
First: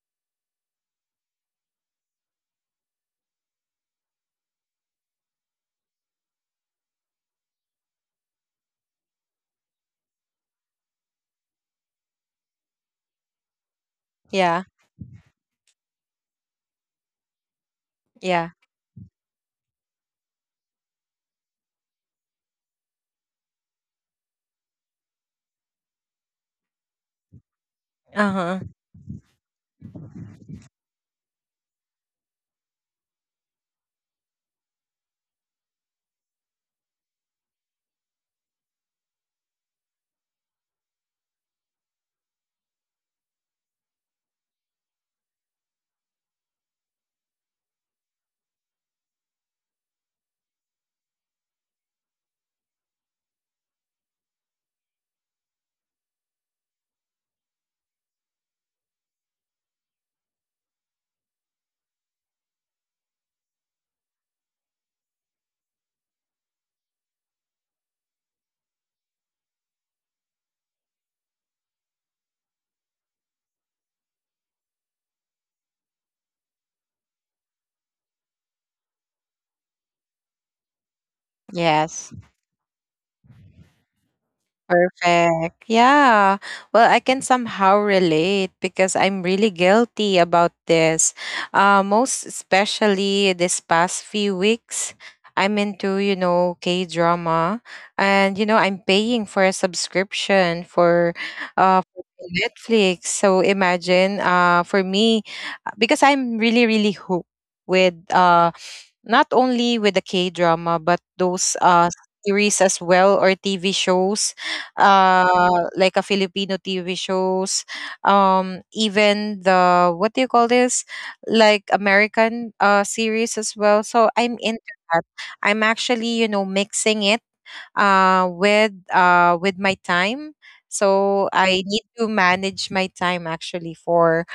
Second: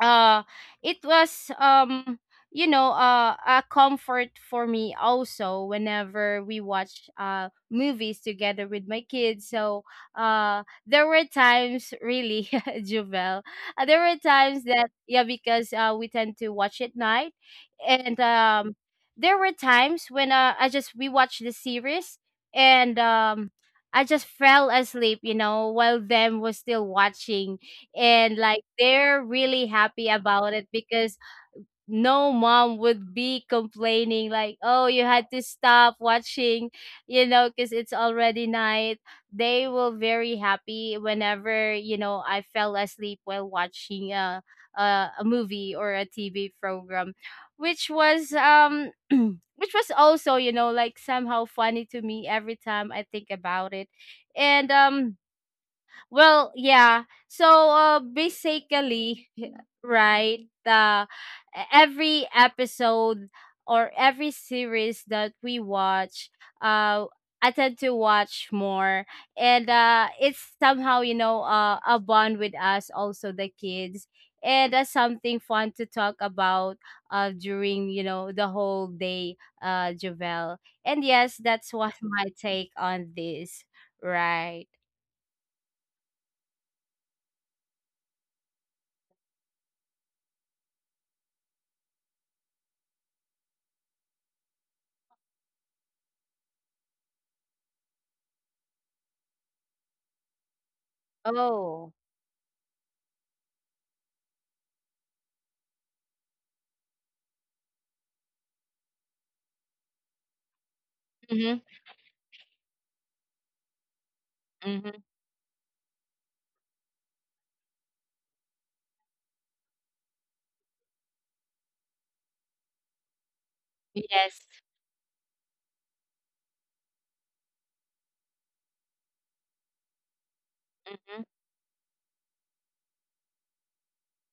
uh it was um you know, uh, a comfort for me also whenever we watch uh movies together with my kids. So uh there were times really, Juvel, uh, there were times
Yeah.
that, yeah, because uh we tend to watch at night. And
Yeah.
um there were times when uh, I just, we watched the series, and um I just fell asleep, you know, while them was still watching.
Uh
And
huh.
like they're really happy about it, because no mom would be complaining like, oh, you had to stop watching, you know, because it's already night. They were very happy whenever, you know, I fell asleep while watching a, a, a movie or a TV program, which was um which was also, you know, like somehow funny to me every time I think about it. And um well, yeah. So uh, basically, right, uh, e-, every episode or every series that we watch, uh, I tend to watch more. And uh, it's somehow, you know, uh, a bond with us, also the kids, and that's something fun to talk about uh, during, you know, the whole day, uh, Javel. And yes, that's what
Yes.
my take on this. Right.
Perfect. Yeah. Well, I can somehow relate because I'm really guilty about this. Uh, most especially this past few weeks, I'm into, you know, K drama. And, you know, I'm paying for a subscription for uh
Oh.
for Netflix. So imagine uh for me, because I'm really, really hooked with, uh not only with the K drama, but those
Mhm,
uh, series as well or T V shows,
mhm.
uh, like a Filipino T V shows, um, even the, what do you call this, like American uh series as well. So I'm
Yes.
into that. I'm actually, you know, mixing it uh, with uh, with my time.
Mhm.
So I need to manage my time actually for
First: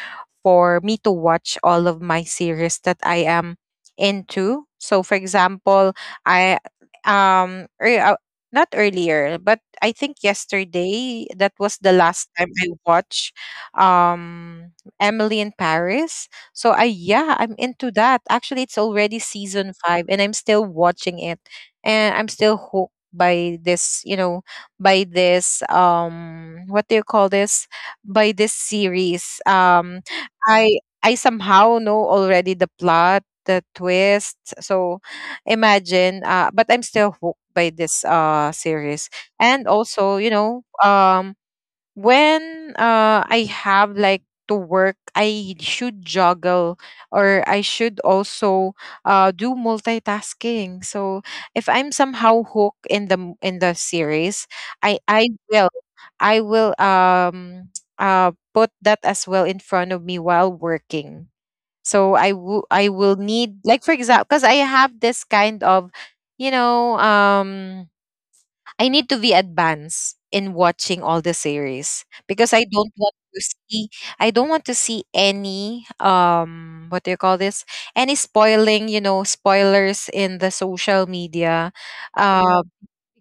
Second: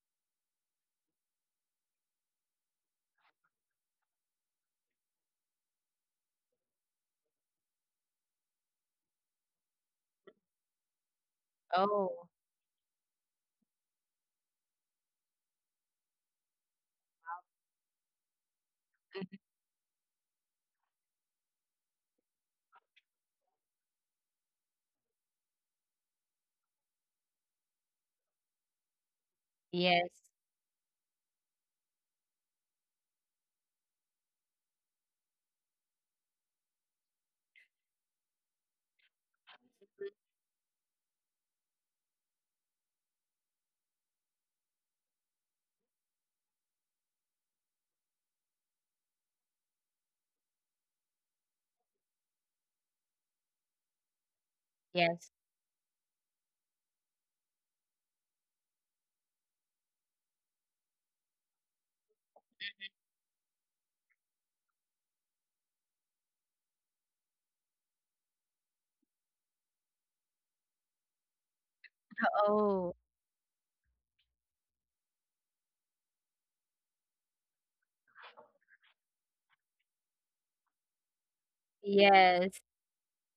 for me to watch all of my series that I am into. So for example, I, um ear- uh, not earlier, but I think yesterday that was the last
Oh,
time I watched, um Emily in Paris. So I, yeah, I'm into that. Actually, it's already season five and I'm still watching it, and I'm still hooked by this, you know, by this, um what do you call this, by this series. um
yes.
i i somehow know already the plot, the twist. So imagine, uh but I'm still hooked by this uh series. And also, you know, um when, uh I have like to work, I should juggle or I should also uh do multitasking. So if I'm somehow hooked in the m- in the series, I I
Yes.
will I will um uh put that as well in front of me while working. So I will, I will need, like, for example, because I have this kind of, you know, um I need to be advanced in watching all the series, because I
Oh,
don't want to see, I don't want to see any, um what do you call this, any spoiling, you know, spoilers in the social media.
yes.
um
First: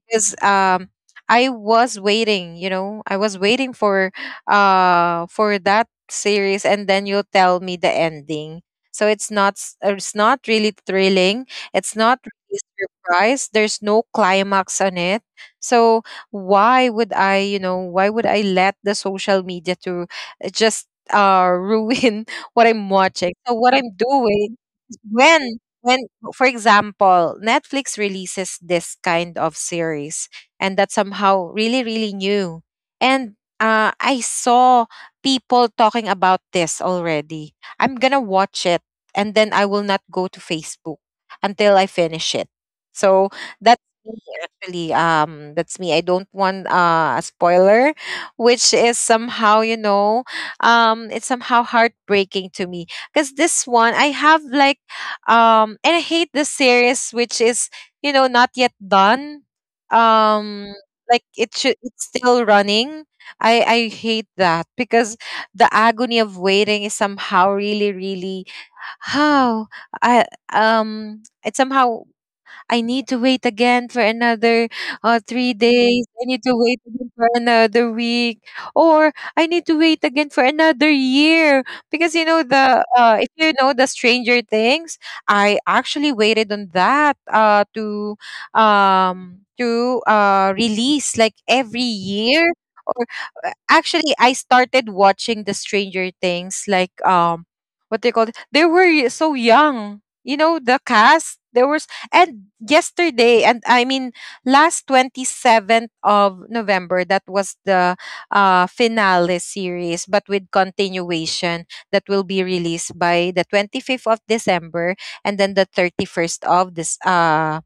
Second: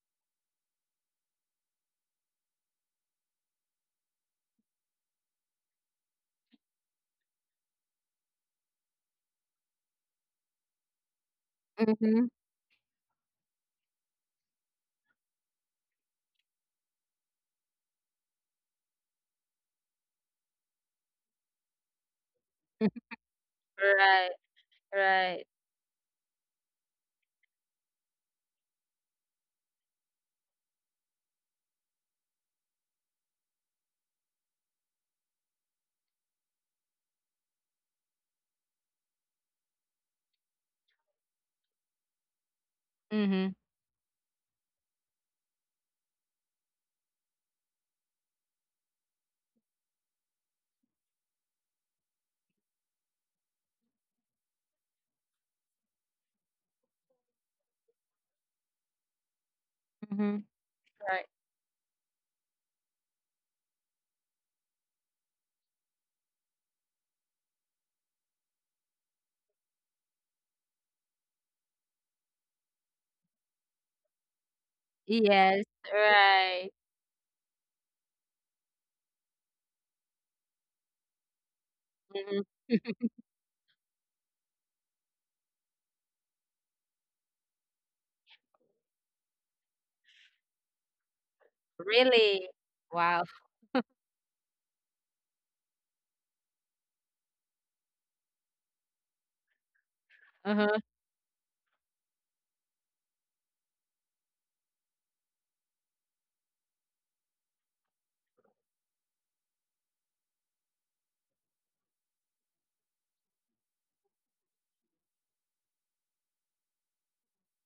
because um I was waiting, you know, I was waiting for uh for that series, and then you tell me the ending. So it's not s- uh, it's not really thrilling. It's not
Mhm.
really surprise. There's no climax on it. So why would I, you know, why would I let the social media to uh, just uh ruin what I'm watching? So what I'm
Right,
doing, when
right.
when for example, Netflix releases this kind of series, and that's somehow really, really new, and, uh, I saw people talking about this already, I'm gonna watch it, and then I will not go to Facebook until I finish it. So
Mhm,
that's me, actually. Um that's me, I don't want, uh, a spoiler, which is somehow, you know, um it's somehow heartbreaking to me, because this one I have like, um, and I hate the series, which is, you know, not yet done.
mhm.
Um, like
Right.
it should, it's still running. I I hate that, because the agony of waiting is somehow really, really how I, um it somehow, I need to wait again for another uh, three
Yes,
days. I need to wait
right.
again for another week, or I need to wait again for another year. Because, you know,
Mhm.
the uh, if you know the Stranger Things, I actually waited on that uh, to um to uh release like every year.
Really? Wow.
Uh, actually, I started watching the Stranger Things like, um what they called they were y- so young. You know, the
Uh-huh.
cast there was, and yesterday, and I mean last twenty-seventh of November, that was the uh finale series, but with continuation that will be released by the twenty-fifth of December, and then the thirty-first of this uh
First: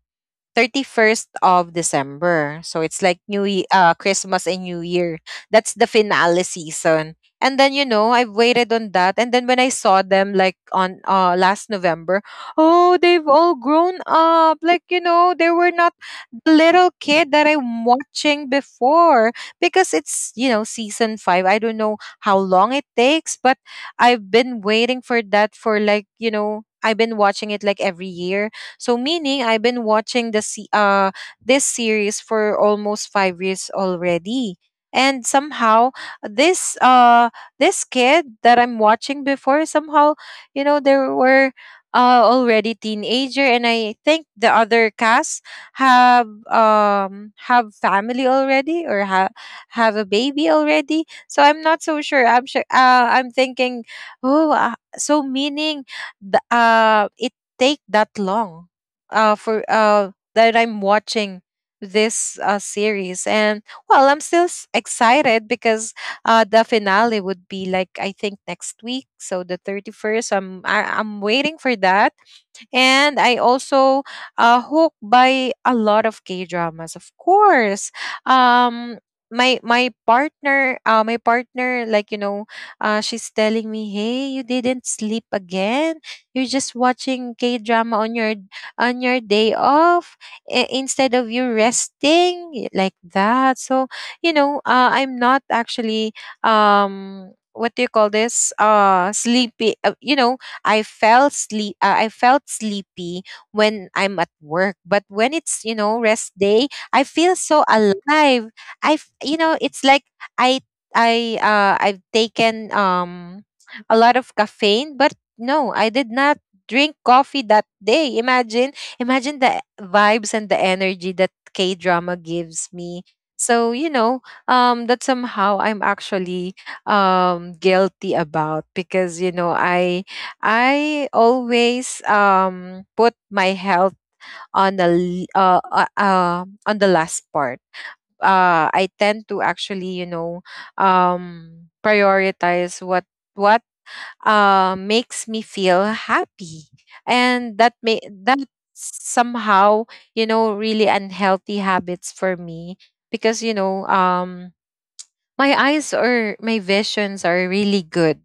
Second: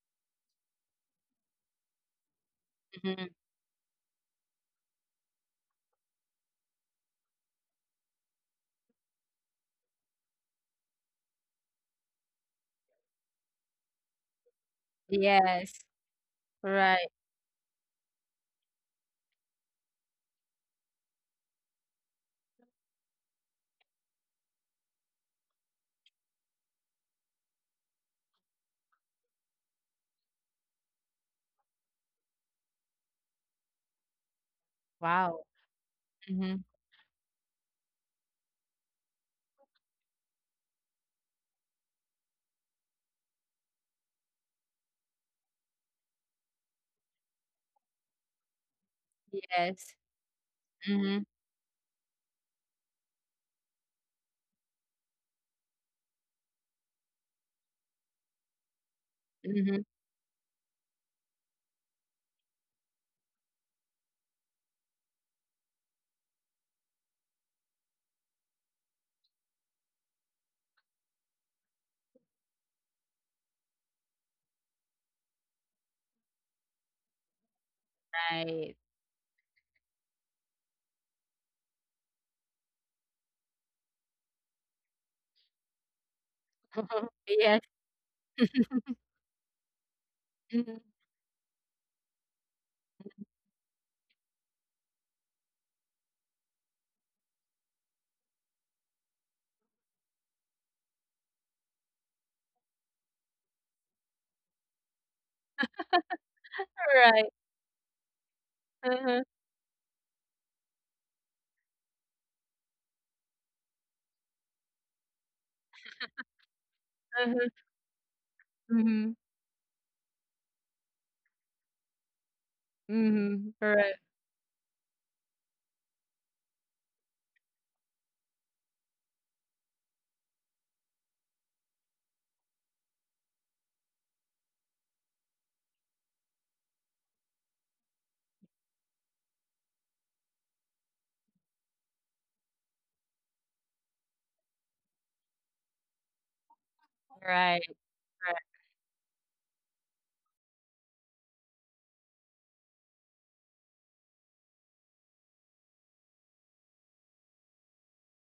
thirty-first of December. So it's like
Mhm.
New Ye- uh Christmas and New Year. That's the finale season. And then, you know, I've waited on that, and then when I saw them like on uh last November, oh, they've all grown up. Like, you know, they were
Yes.
not the little
Right.
kid that I'm watching before, because it's, you know, season five. I don't know how long it takes, but I've been waiting for that for like, you know, I've been watching it like every year. So meaning I've been watching the se- uh this series for almost five years already. And
Wow.
somehow this
Mhm.
uh this kid that I'm watching before somehow, you know, there were, uh already teenager, and I think the other cast have, um have family already, or have have a
Yes.
baby already. So
Mhm.
I'm not so sure. I'm sure. Uh, I'm thinking, oh, uh, so meaning, the, uh, it take that long uh for
Mhm.
uh that I'm watching this uh series. And well, I'm still s- excited because, uh the finale would be like I think next week, so the thirty-first, I'm I, I'm waiting for that. And I also, uh, hooked by a lot of K dramas, of course.
Right.
Um, my my partner, uh, my partner, like, you know, uh, she's telling me, "Hey, you didn't sleep again. You're just watching K
Yes.
drama on your, on your day off, i-
Mhm.
instead of you resting, y- like that." So, you know, uh, I'm not actually, um what do you call this, uh sleepy. Uh, you know, I felt sleep. Uh, I felt sleepy when I'm at work, but when it's, you know, rest day, I feel
Right.
so alive. I f- you
Uh-huh.
know, it's like, I I uh I've taken, um a lot of caffeine, but no, I did not drink coffee that
Uh-huh.
day. Imagine, imagine
Mhm.
the vibes and the energy that K drama gives me. So,
Mhm.
you
Right.
know, um that somehow I'm actually, um guilty about, because, you know, I I always, um put my health on the l- uh, uh uh, on the last part. Uh, I tend to actually, you know, um prioritize what what uh makes me feel happy, and
Right.
that may that
Right.
somehow, you know, really unhealthy habits for me. Because, you know, um my eyes or my visions are really good,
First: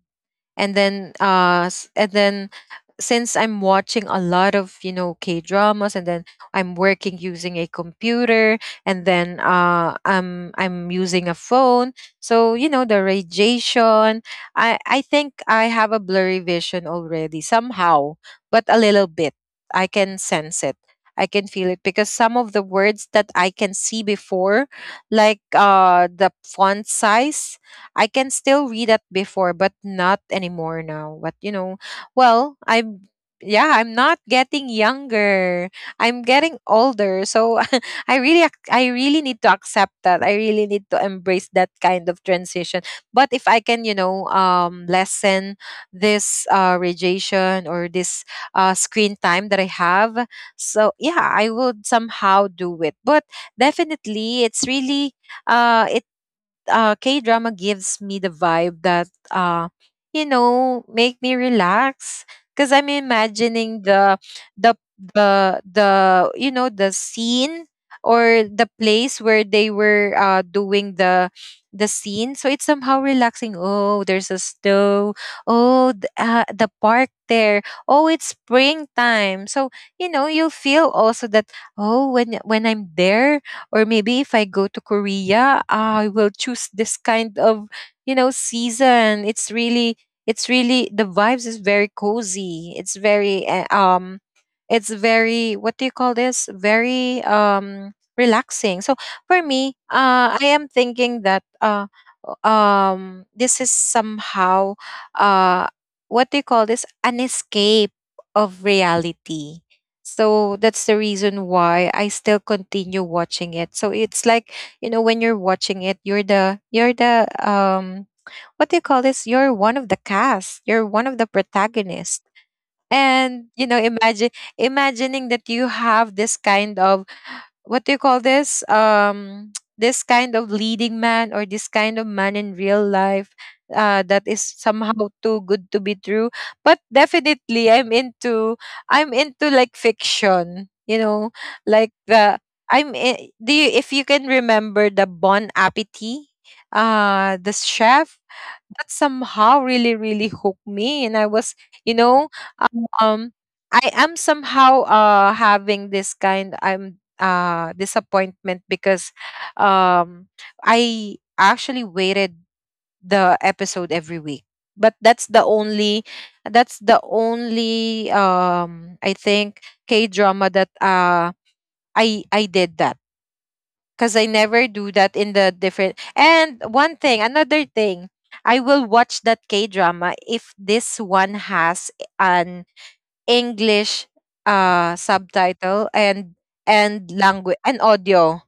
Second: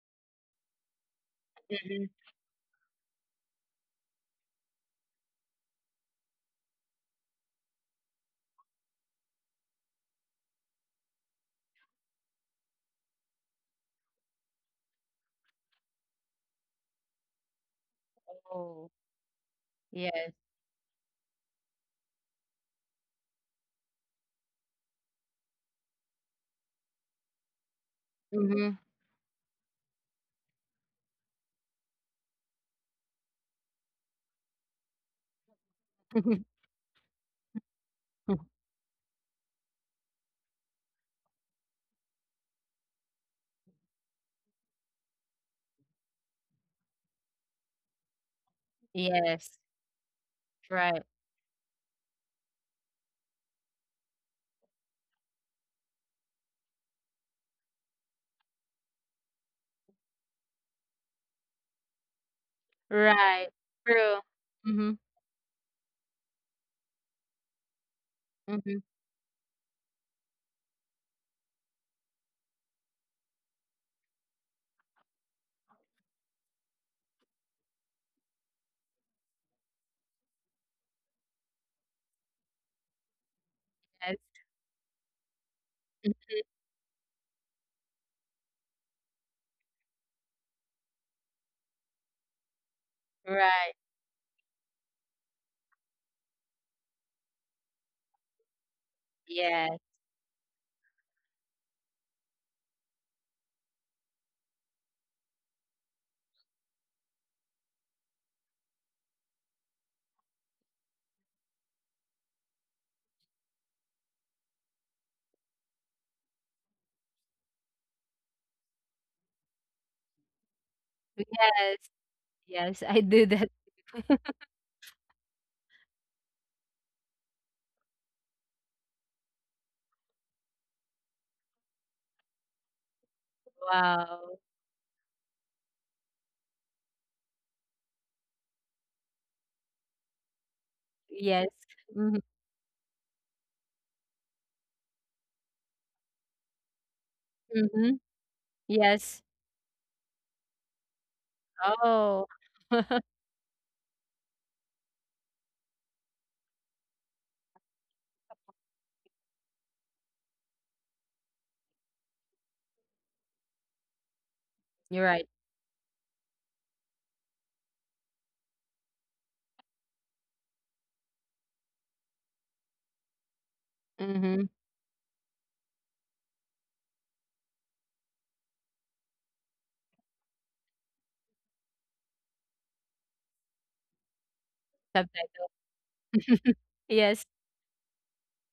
and then uh s-
Mhm.
and then, since I'm watching a lot of, you know, K dramas, and then I'm working using a computer, and then uh I'm I'm using a phone. So, you know, the radiation, I I think I have a blurry vision already somehow, but a
Oh,
little bit. I can
yes.
sense it. I can feel it because some of the words that I can see before, like uh the font size, I can still read
Mhm.
that before, but not anymore now. But you know, well, I'm yeah, I'm not getting younger. I'm getting older. So I really ac- I really need to accept that. I really need to embrace that kind of transition. But if I can, you know, um lessen this uh radiation or this uh screen time
Yes.
that I have, so
Right.
yeah, I would somehow do it. But definitely it's really uh uh, K drama gives me the vibe that uh, you know, make me relax because I'm
Right.
imagining the
True.
the
Mhm.
the the you know, the scene or the
Mhm.
place where they were uh, doing the the scene. So it's somehow relaxing. Oh, there's a snow. Oh, the, uh, the park there. Oh, it's springtime, so you know, you'll feel also that. Oh, when when I'm there, or maybe if
Yes.
I go to Korea, I will choose this kind of, you know, season. It's really, it's really, the vibes is very cozy. It's very, uh,
Right.
um, it's very, what do you call this? Very, um, relaxing. So for me,
Yes.
uh, I am thinking that, uh, um, this is somehow, uh, what do you call this? An escape of reality, so that's the reason why I still continue watching it. So it's like, you know, when you're watching it, you're the you're the um what do you call this? You're one of the cast. You're one of the
Yes.
protagonists.
Yes, I do that.
And you know, imagine imagining that you have this kind of what do you call this, um this kind of leading man or this kind of man in real life, uh, that
Wow.
is somehow too good to be true. But definitely i'm into I'm into, like, fiction, you know,
Yes.
like
Mhm.
the i'm i- do you, if you can remember the bon appetit, uh the
Mhm.
chef that
Yes.
somehow really really hooked me, and I was, you know
Oh.
um I am somehow uh having this kind, I'm uh disappointment because um I actually waited the episode every week. But
You're
that's the
right.
only, that's the only um I think, k drama that uh i i did that, because I
Mhm.
never do that in the different. And one thing, another thing, I will watch that K drama if this one has an English uh
Subject.
subtitle and and
Yes.
language and audio.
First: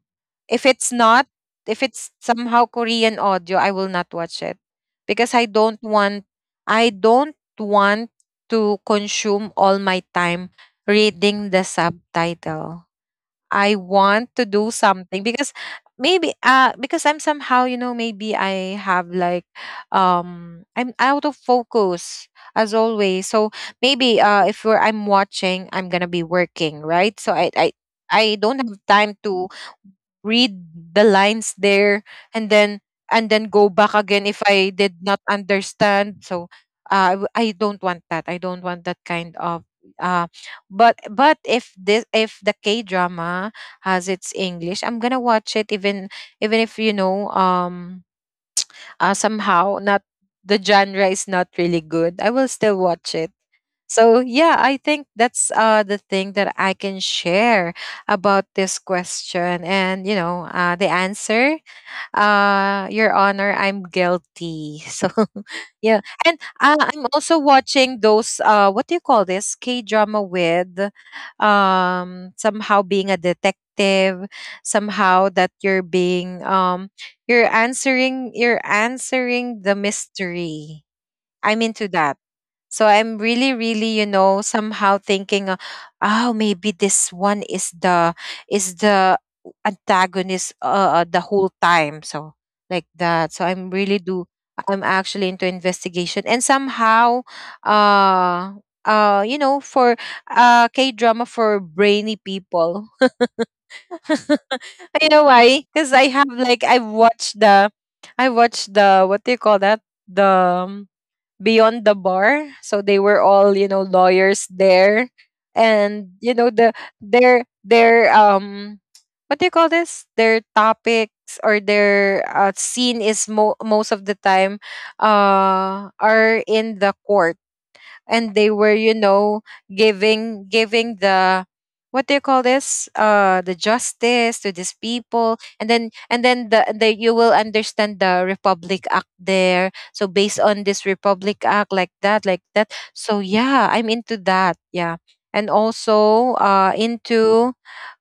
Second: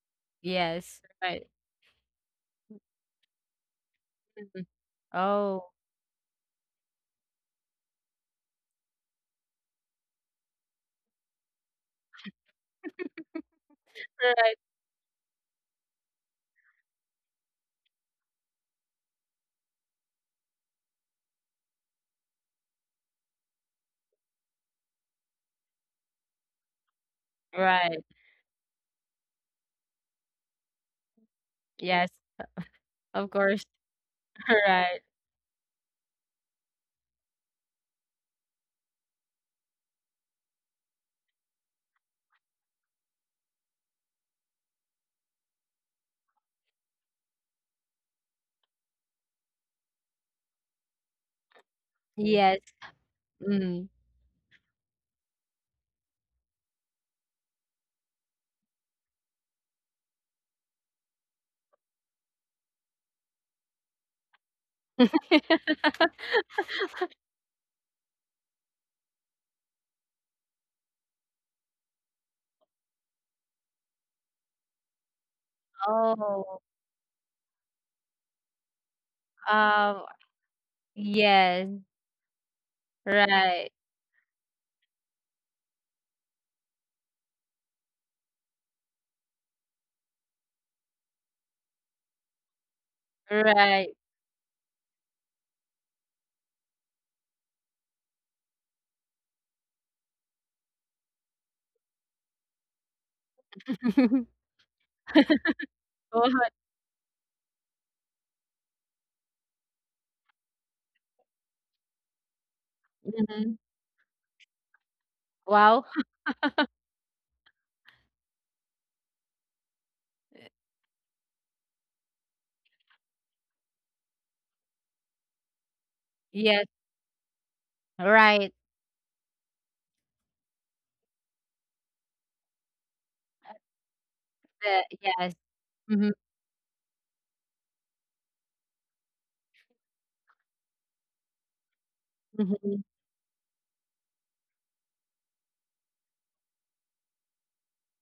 If it's
Yes.
not,
Right.
if it's somehow Korean audio, I will not watch it
Mhm.
because I
Oh.
don't want I don't want to consume all my time reading the subtitle. I want to
Right.
do something because maybe uh because I'm somehow, you know, maybe I have like, um I'm out of focus as always. So maybe uh if we're, I'm watching, I'm gonna be working, right? So I I
Right.
I don't have time to read the lines there,
Yes.
and then and then
Of
go
course.
back again if I did not
Right.
understand. So uh, i w- I don't want that, i don't want that kind of uh but but if this, if the k drama has its english, I'm gonna watch it. Even even if, you know, um uh, somehow not, the genre is not really good, I will still
Yes.
watch it.
Mm.
So yeah, I think that's uh the thing that I can share about this question. And you know, uh the answer, uh your honor, I'm guilty. So yeah. And uh, I'm also watching those uh what do you call this, K-drama with um somehow being a detective, somehow that you're being
Oh,
um you're answering you're answering the
um,
mystery. I'm
yes,
into that. So I'm really,
right,
really, you know, somehow thinking, uh, oh, maybe this one is the is the antagonist uh, uh, the whole time. So like that. So I'm
right.
really do. I'm actually into investigation and somehow, uh, uh, you know, for uh K drama for brainy people. You know why? Because I have
What?
like, I've watched the, I watched the, what do you call that, the um, beyond the bar, so they were all, you
Mhm.
know, lawyers there.
Wow.
And you know, the their their um what do you call this, their topics or their uh, scene is mo- most of the time uh are
Yes,
in the court, and they
right.
were, you know, giving giving the, what do you call this, uh the justice to these
the Yes.
people, and then
Mhm,
and then the, the you will understand the republic act there, so based on this republic act, like that, like that.
mhm.
So yeah, I'm into that, yeah. And also uh into,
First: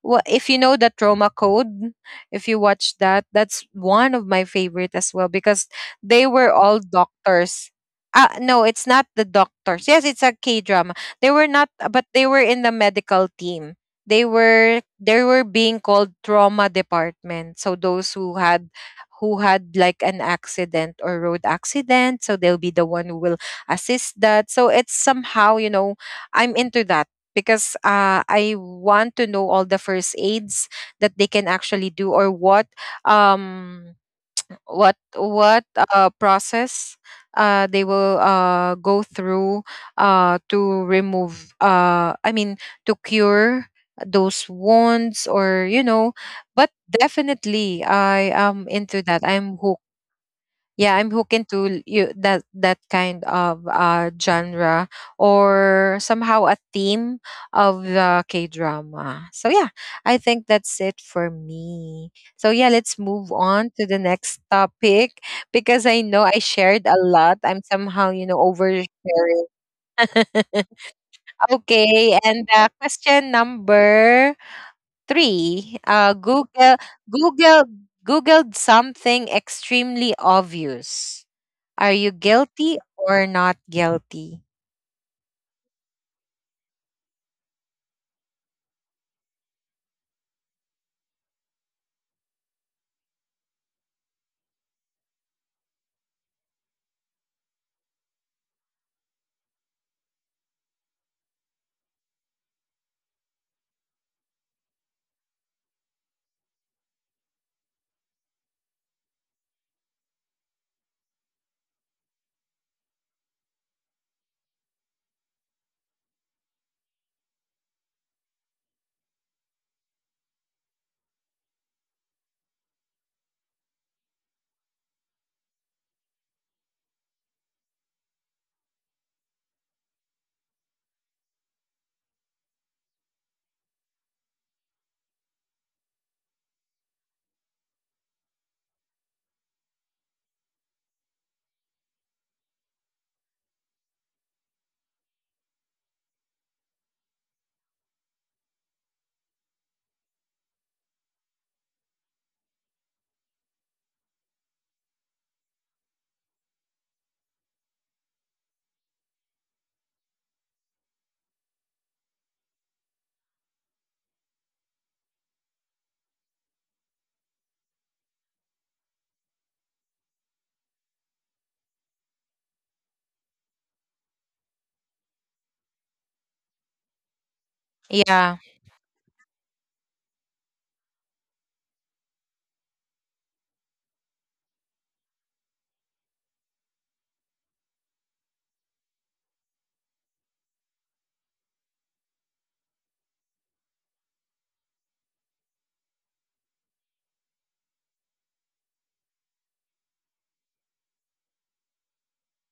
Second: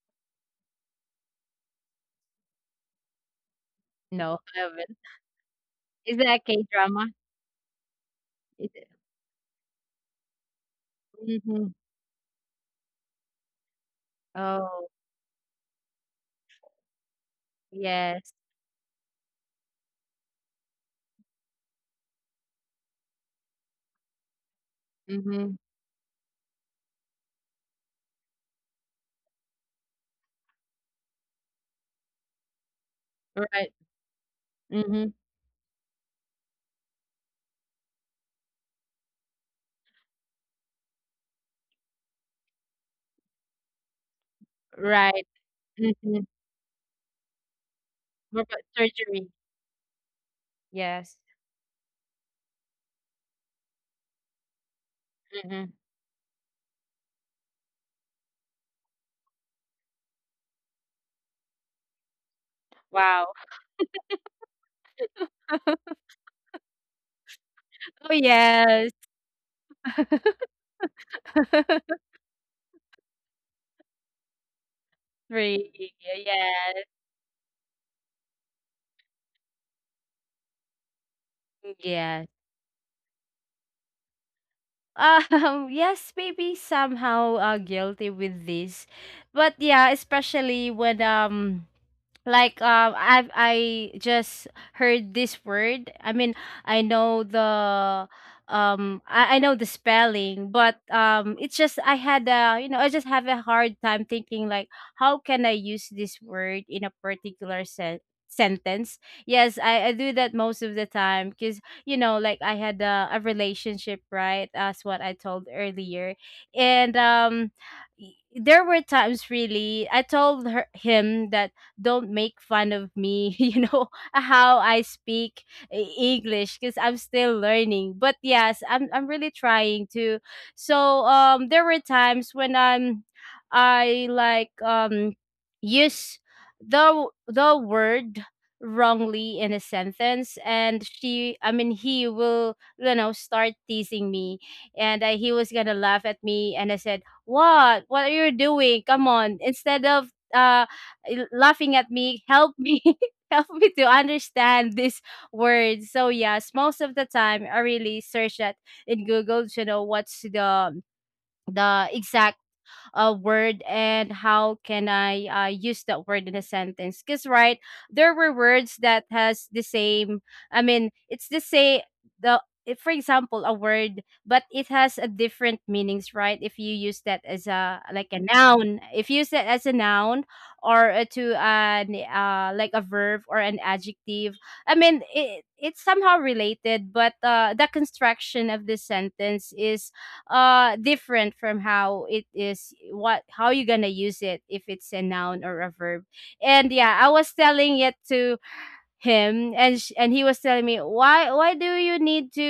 well, if you know the trauma code, if you watch that, that's one of
No,
my
I
favorite
haven't.
as well, because
Is
they
that a
were all
K-drama?
doctors. uh, no,
Is
it's
it
not the doctors. Yes, it's a K drama. They were not,
Mhm.
but they were in the medical team. They were
Oh,
they were being called trauma department. So those
yes.
who had who had like an accident or road accident, so they'll be the one who will assist that. So it's somehow,
Mhm.
you know, I'm into that because uh, I want to know all the first aids that they can actually do, or what
Right.
um what
Mhm.
what uh, process uh, they will uh, go through uh, to remove, uh, I mean, to cure those wounds,
Right.
or you know.
Mhm.
But definitely I
About
am into that,
surgery.
I'm hooked. Yeah, I'm
Yes.
hooked into you, that that kind of uh genre
Mhm.
or somehow a theme of the k drama. So yeah, I think that's it for me. So yeah, let's
Wow.
move on to the next topic. Because I know I shared a lot, I'm somehow,
Oh,
you know,
yes.
oversharing. Okay. And uh, question number three,
Free.
uh google
Yes.
google googled something extremely obvious, are you
Yes.
guilty or not guilty?
Um, yes, maybe somehow uh, guilty with this. But yeah, especially when um like um i i just heard this word. I mean, I know the um I, I know the spelling, but um it's just, I had a, you know, I just have a hard time thinking like how can I use this word in a particular sen- sentence. Yes, I, I do that most of the time, because you know, like I had a, a relationship, right, as what I told earlier. And um y- there were times really, I told her him that, don't make fun of me, you know, how I speak E- English, because I'm still learning. But yes, I'm I'm really trying to. So um there were times when I'm, I like um use the the word wrongly in a sentence, and she I mean he will, you know, start teasing me. And I, he was gonna laugh at me. And I said, what what are you doing, come on, instead of uh l- laughing at me, help me help me to understand these words. So yes, most of the time I really search that in Google to know what's the the exact a word, and how can I uh, use that word in a sentence. Because right, there were words that has the same. I mean, it's the same. The, if, for example, a word, but it has a different meanings, right? If you use that as a like a
Yeah,
noun, if you use that as a noun or uh, to an uh, like a verb or an adjective, I mean, it, it's somehow related, but uh, the construction of this sentence is uh different from how it is, what, how you gonna use it if it's a noun or a verb. And yeah, I was telling it to him. And sh- and he was telling me, why why do you need to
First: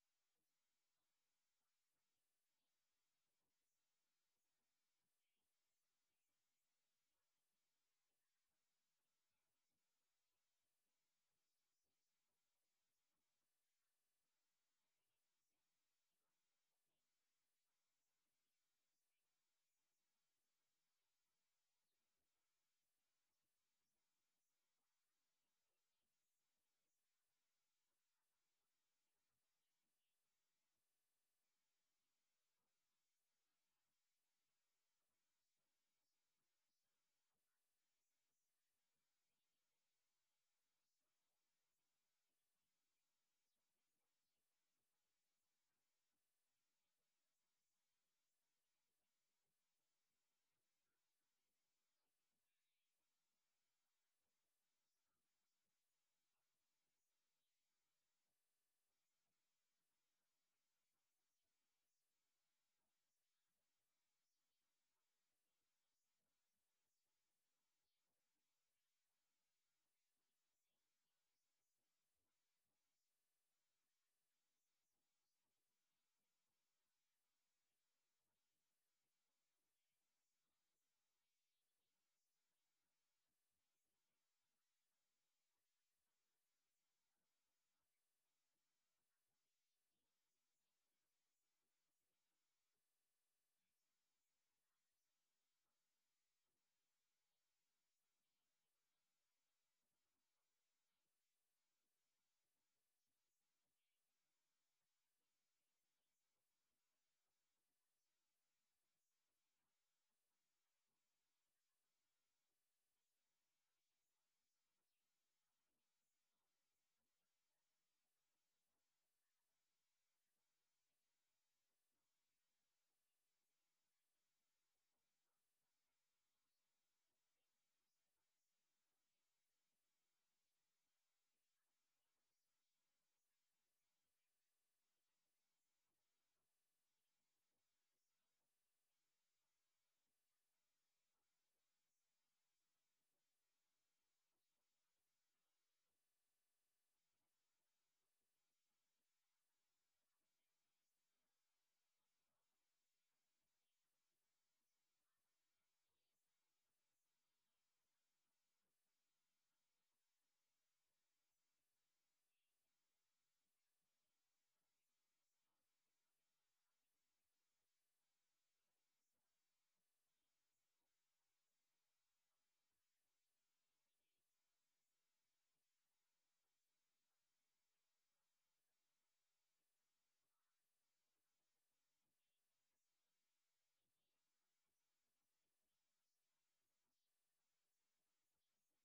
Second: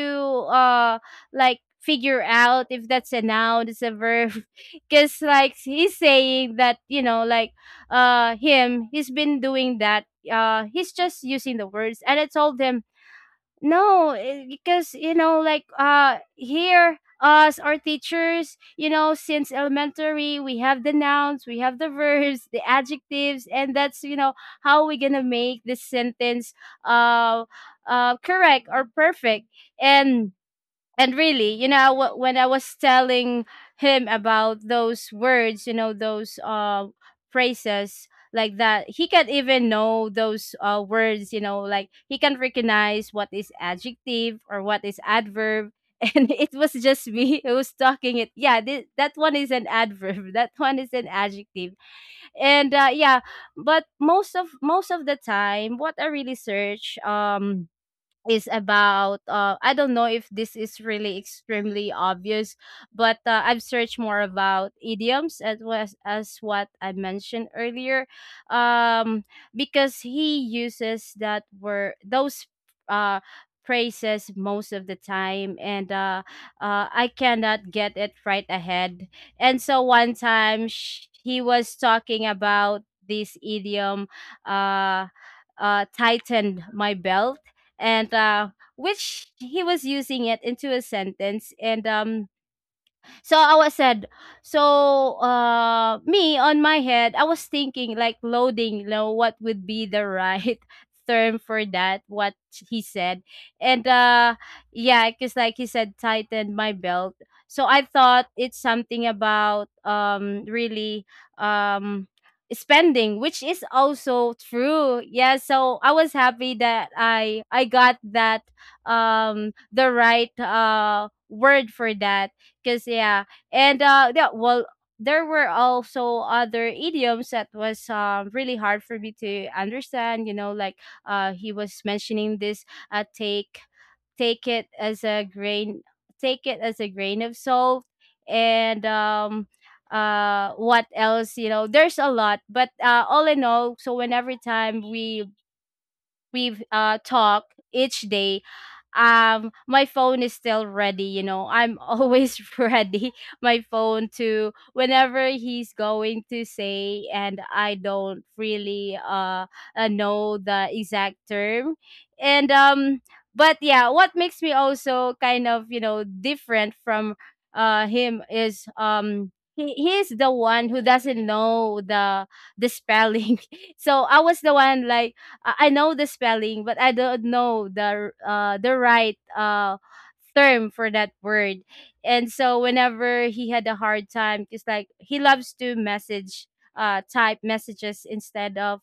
uh like figure out if that's a noun, it's a verb? Because like he's saying that, you know, like uh him he's been doing that. Uh he's just using the words. And I told him, no, eh, because you know, like uh here us, our teachers, you know, since elementary, we have the nouns, we have the verbs, the adjectives, and that's, you know, how we're gonna make this sentence uh uh correct or perfect. And and really, you know, wh- when I was telling him about those words, you know, those uh phrases like that, he can even know those uh words, you know, like he can recognize what is adjective or what is adverb. And it was just me who was talking it, yeah, thi- that one is an adverb, that one is an adjective. And uh yeah, but most of most of the time what I really search um is about uh I don't know if this is really extremely obvious, but uh, I've searched more about idioms, as was as what I mentioned earlier, um because he uses that word, those uh phrases most of the time. And uh, uh I cannot get it right ahead. And so one time, sh- he was talking about this idiom uh uh tightened my belt. And uh, which he was using it into a sentence. And um, so I was said, so uh me on my head, I was thinking like loading, you know, what would be the right term for that, what he said. And uh yeah, because like he said, tightened my belt. So I thought it's something about um really um spending, which is also true. Yeah, so I was happy that i i got that um the right uh word for that. Cause yeah, and uh, yeah, well, there were also other idioms that was um really hard for me to understand. You know, like uh, he was mentioning this uh take take it as a grain take it as a grain of salt. And um uh what else? You know there's a lot, but uh all in all, so whenever time we we've uh talked each day, um my phone is still ready, you know, I'm always ready my phone to whenever he's going to say, and I don't really uh, uh know the exact term. And um but yeah, what makes me also kind of, you know, different from uh him is um he, he's the one who doesn't know the the spelling. So I was the one like, I I know the spelling, but I don't know the uh the right uh term for that word. And so whenever he had a hard time, it's like he loves to message uh type messages instead of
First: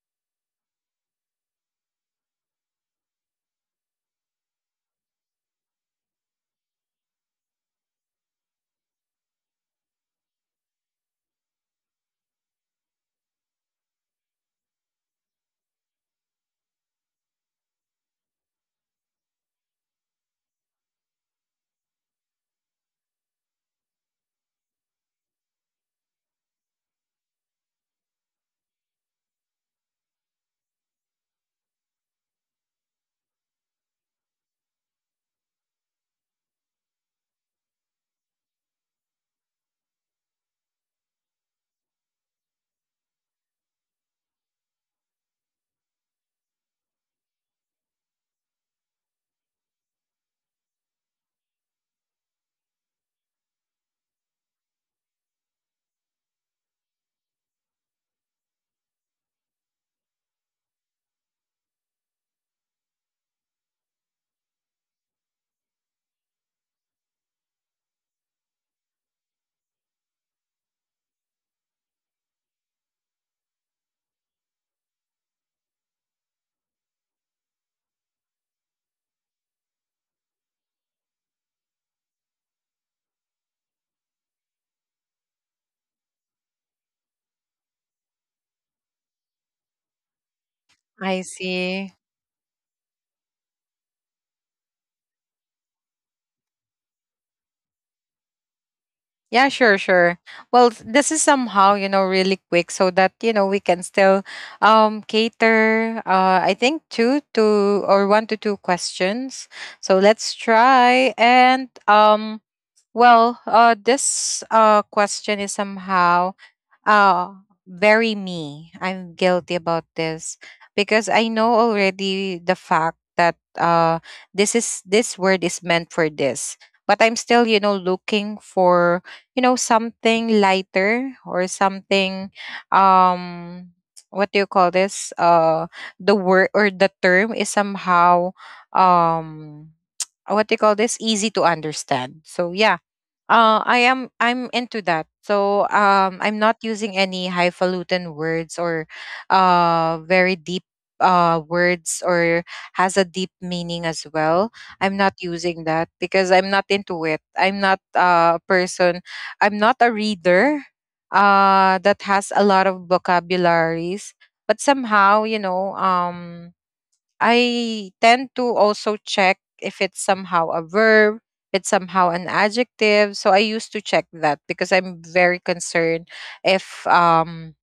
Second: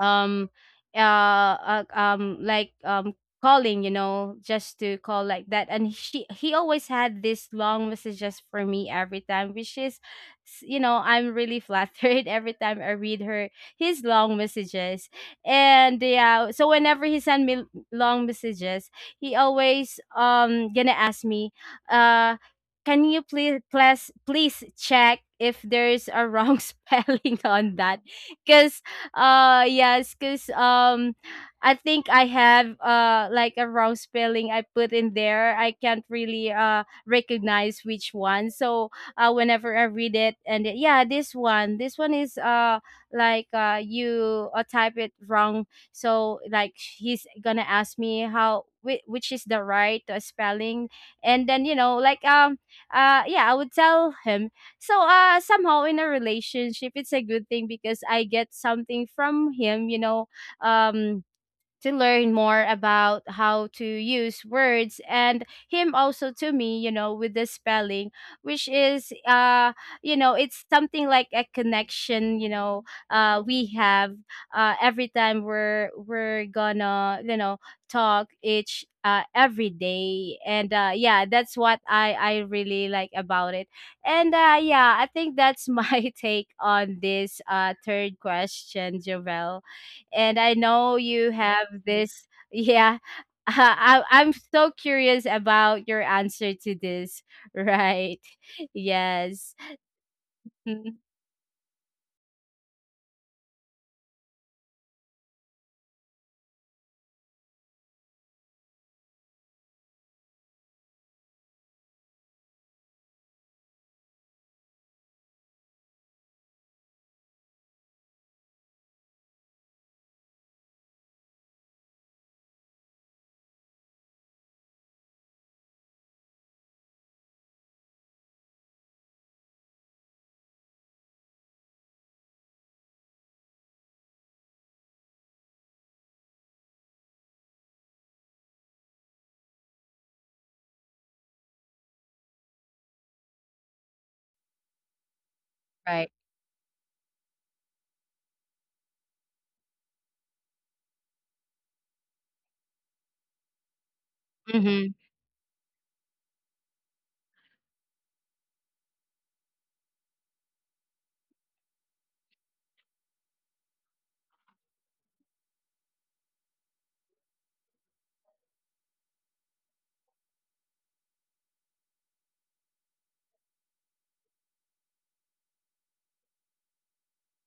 um uh, uh um like um calling, you know, just to call like that. And she he always had this long messages for me every time, which is s- you know, I'm really flattered. Every time I read her his long messages. And yeah, so whenever he sent me l- long messages, he always um gonna ask me, uh can you please please please check if there's a wrong spelling on that? Because uh yes, because um I think I have uh like a wrong spelling I put in there. I can't really uh recognize which one. So uh whenever I read it, and it- yeah, this one, this one is uh like uh you uh, type it wrong. So like he's gonna ask me how, whi- which is the right uh, spelling. And then, you know, like um uh yeah, I would tell him. So uh somehow in a relationship, it's a good thing because I get something from him, you know, um to learn more about how to use words, and him also to me, you know, with the spelling, which is uh you know, it's something like a connection, you know, uh we have uh every time we're we're gonna, you know, talk each uh, every day. And uh, yeah, that's what I, I really like about it. And uh, yeah, I think that's my take on this uh, third question, Jovel. And I know
I
you have
see.
this. Yeah, I, I'm so curious about your answer to this. Right?
Yeah,
Yes.
sure, sure. Well, s-
Mhm.
this is somehow, you know, really quick so that, you know, we can still um cater uh I think two to, or one to two questions. So let's try. And um well, uh this uh question is somehow, oh, very me. I'm guilty about this because I know already the fact that uh this is this word is meant for this. But I'm still, you know, looking for, you know, something lighter or something, um what do you call this, Uh the word or the term is somehow, um what do you call this, easy to understand. So yeah, uh, I am I'm into that. So
Right.
um, I'm not using any highfalutin words or uh, very deep uh, words or has a deep meaning as well.
Mm-hmm.
I'm not using that because I'm not into it. I'm not uh, a person. I'm not a reader uh, that has a lot of vocabularies. But somehow, you know, um, I tend to also check if it's somehow a verb, it's somehow an adjective. So I used to check that because I'm very concerned if um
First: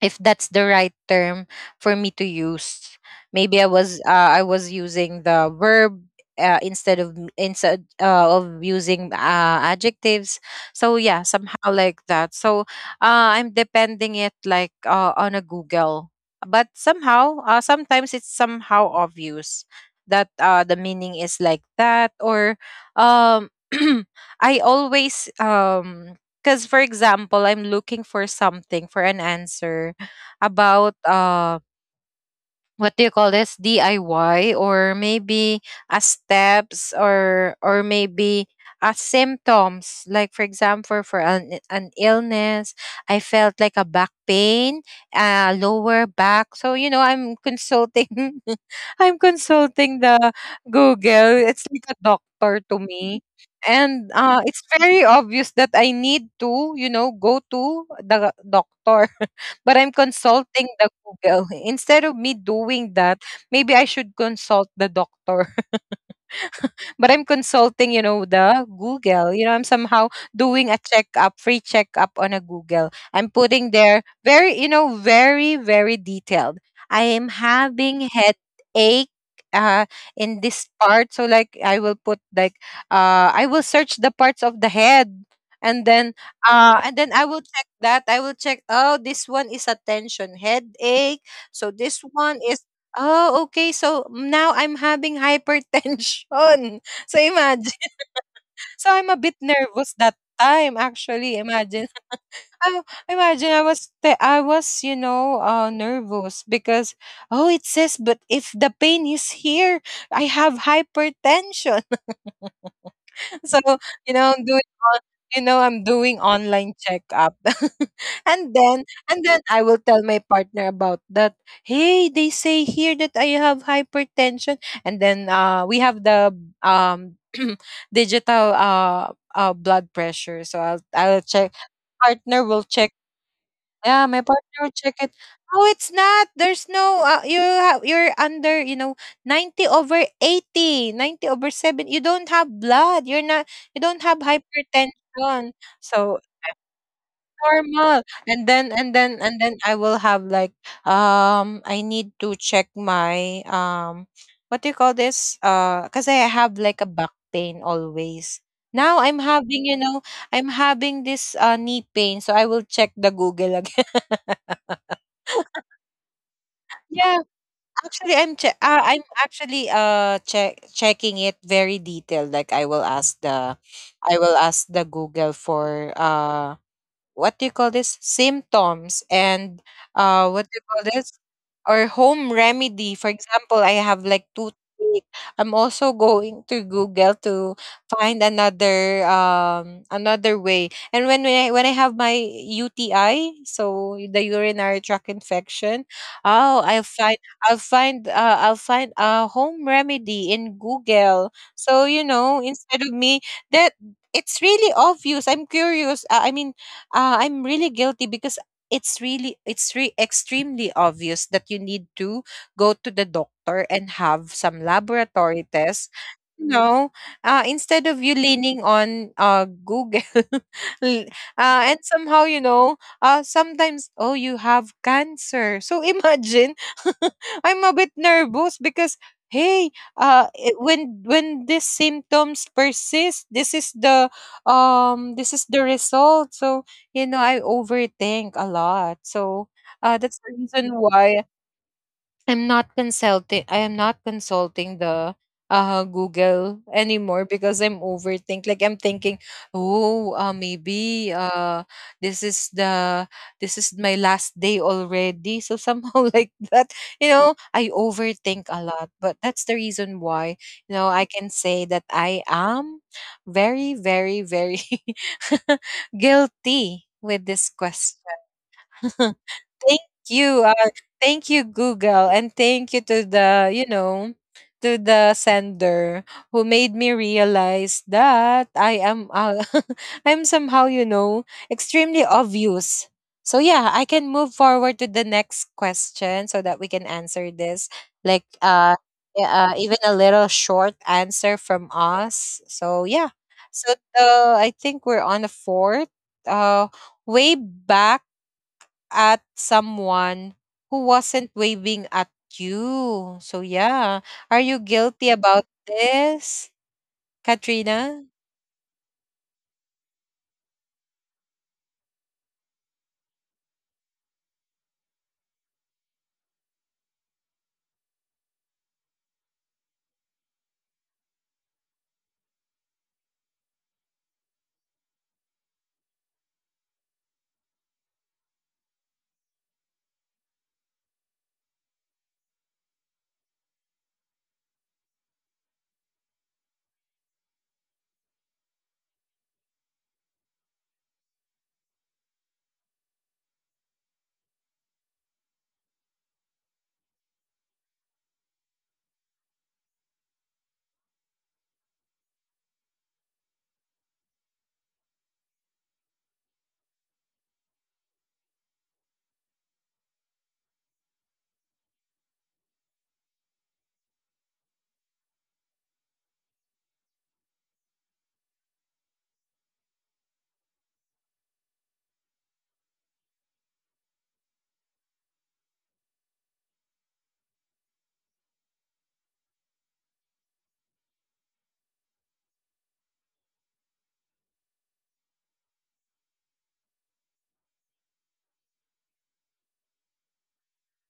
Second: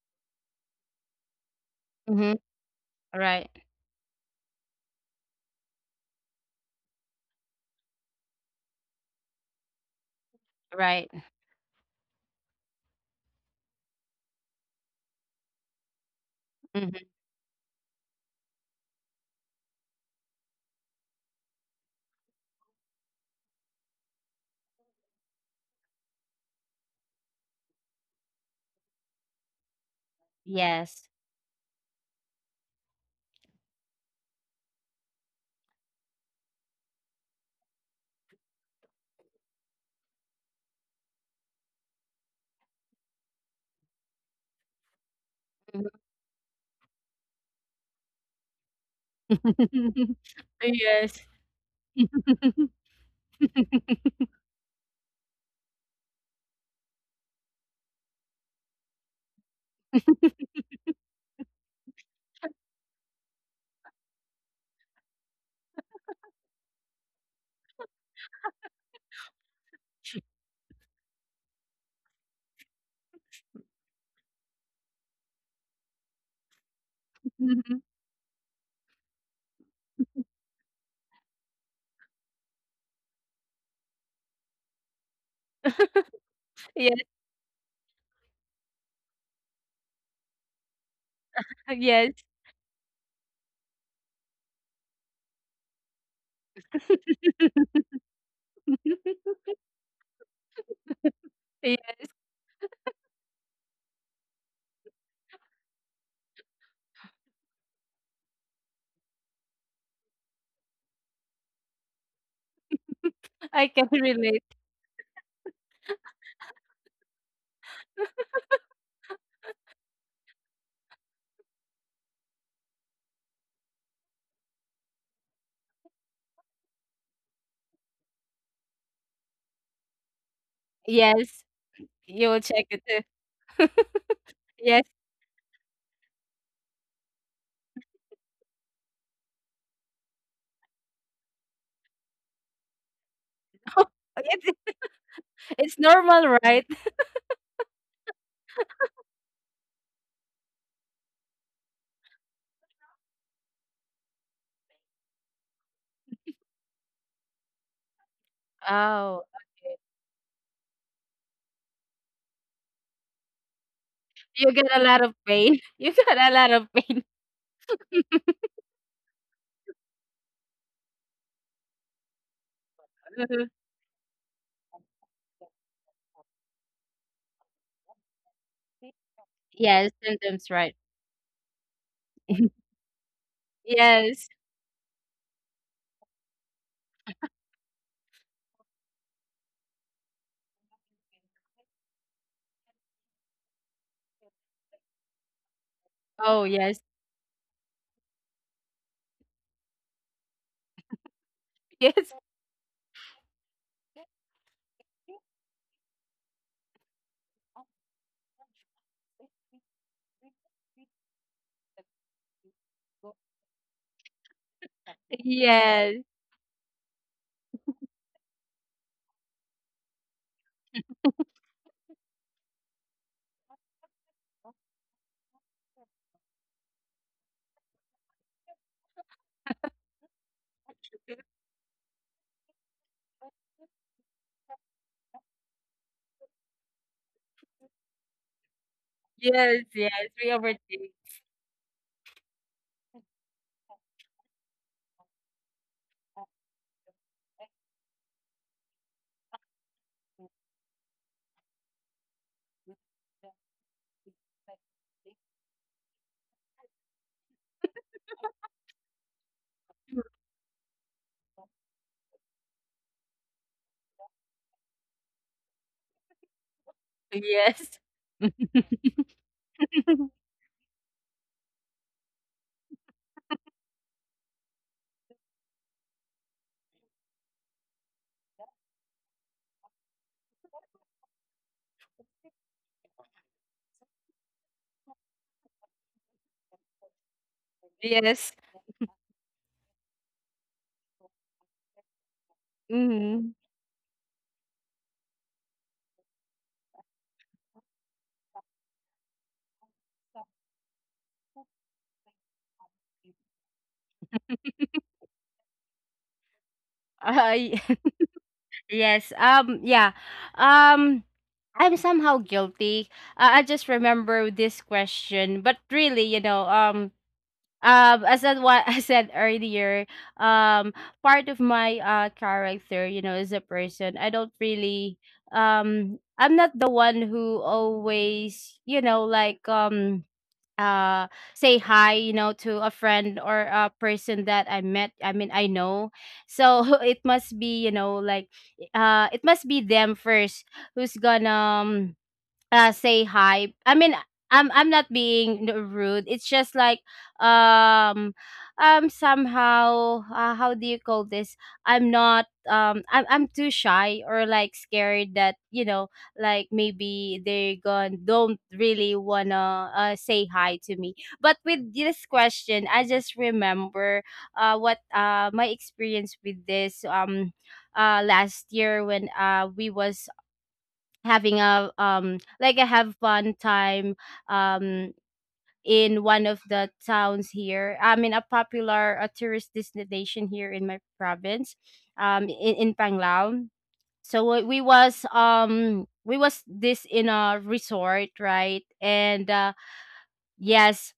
if that's the right term for me to
Mm-hmm.
use.
Right.
Maybe I was uh, I was using the verb uh, instead of m- instead uh, of using uh, adjectives. So
Right.
yeah, somehow like that. So uh, I'm depending it, like, uh, on a Google, but
Hmm.
somehow uh, sometimes it's somehow obvious that uh, the meaning is like that, or um I always um because for example I'm looking for something for an answer
Yes.
about uh what do you call this, D I Y, or maybe a steps, or or maybe a symptoms, like for example for an, an illness. I felt like a back pain, uh
Mhm.
lower back. So you know, I'm consulting I'm consulting the
Yes.
Google. It's like a doctor to me, and uh it's very obvious that I need to, you know, go to the doctor, but I'm consulting the Google. Instead of me doing that, maybe I should consult the doctor, but I'm consulting, you know, the Google. You know, I'm somehow doing a checkup, free checkup on a Google. I'm putting there very, you know, very, very detailed. I am having headache uh in this part. So like I will put like uh I will search the parts of the head, and then uh
Yes.
and
Yes.
then I will check that. I will check, oh, this one is a tension headache. So this one is, oh, okay. So now I'm having hypertension. So imagine. So I'm a bit nervous that time actually.
Yeah,
Imagine. I, imagine I was te- I was, you know, uh nervous because, oh, it says, but if the pain is here, I have hypertension.
I
So
can
you
relate.
know, I'm doing on, you know, I'm doing online checkup, and then and then I will tell my partner about that. Hey, they say here that I have hypertension, and then uh, we have the um digital uh, uh blood pressure. So I'll I'll
Yes,
check.
you will
Partner will
check it
check,
too.
yeah, my partner would
Yes.
check it. No, it's not. There's no uh, you have, you're under, you know, ninety over eighty, ninety over seven. You don't have blood. You're not you don't have
It's,
hypertension.
it's
So
normal, right?
normal. And then and then and then I will have like um I need to check my um what do you call this? Uh cuz I have like a back pain always. Now I'm
Oh,
having, you know, I'm having this uh, knee pain, so I will check the Google again.
you get a lot of pain. You get a lot of pain.
Yeah, actually, I'm che- uh, I'm actually uh check checking it very detailed. Like I will ask the, I will ask the Google for uh what do you call this symptoms and
Yes,
uh
symptoms,
what do
right.
you call this or home remedy. For example, I have
Yes.
like toothache. I'm also going to Google to find another um another way. And when when I, when I have my U T I, so the urinary tract infection.
Oh,
oh i'll
yes.
find I'll find uh, I'll find a home remedy in Google, so, you
Yes.
know, instead of me that, it's really obvious. I'm curious, uh, I mean, uh, I'm really guilty because it's really it's re- extremely obvious that you need to go to the doctor and have some laboratory tests.
Yes.
You know, uh, instead of you leaning on uh, Google, l- uh, and somehow, you know, uh, sometimes, oh, you have cancer. So imagine, I'm a bit nervous because, hey, uh, it- when when these symptoms persist, this is the um this is the result. So, you know, I overthink a lot.
Yes,
So
yes.
uh,
We
that's the reason
overthink.
why I'm not consulting I am not consulting the uh Google anymore, because I'm overthink, like I'm thinking, oh, uh, maybe uh this is the this is my last day already, so somehow, like that. You know, I overthink a lot, but that's the reason why, you know, I can say that I am very, very, very guilty with this
Yes.
question. Thank you. Uh, thank you, Google, and thank you to the, you know, to the sender who made me realize that I am uh, I'm somehow, you know, extremely obvious. So yeah, I can move forward to the next question so that we can answer this like
Yes.
uh, e- uh even a little short answer from us. So yeah.
Mhm.
So uh, I think we're on a fourth uh way back at someone who wasn't waving at you. So yeah, are you guilty about this,
I
Katrina?
yes. Um yeah. Um I'm somehow guilty. Uh, I just remember this question, but really, you know, um um as I, what I said earlier, um part of my uh character, you know, as a person, I don't really um I'm not the one who always, you know, like um uh say hi, you know, to a friend or a person that I met. I mean I know. So it must be, you know, like uh it must be them first who's gonna um, uh say hi. I mean, i'm i'm not being n- rude. It's just like um um somehow, uh, how do you call this? I'm not um I'm, I'm too shy or like scared that, you know, like maybe they gone don't really wanna uh, say hi to me. But with this question, I just remember uh what uh my experience with this um uh last year when uh we was having a um like I have one time um in one of the towns here. I mean a popular, a tourist destination here in my province, um in, in Panglao. So we we was um we was this in a resort, right? And uh yes,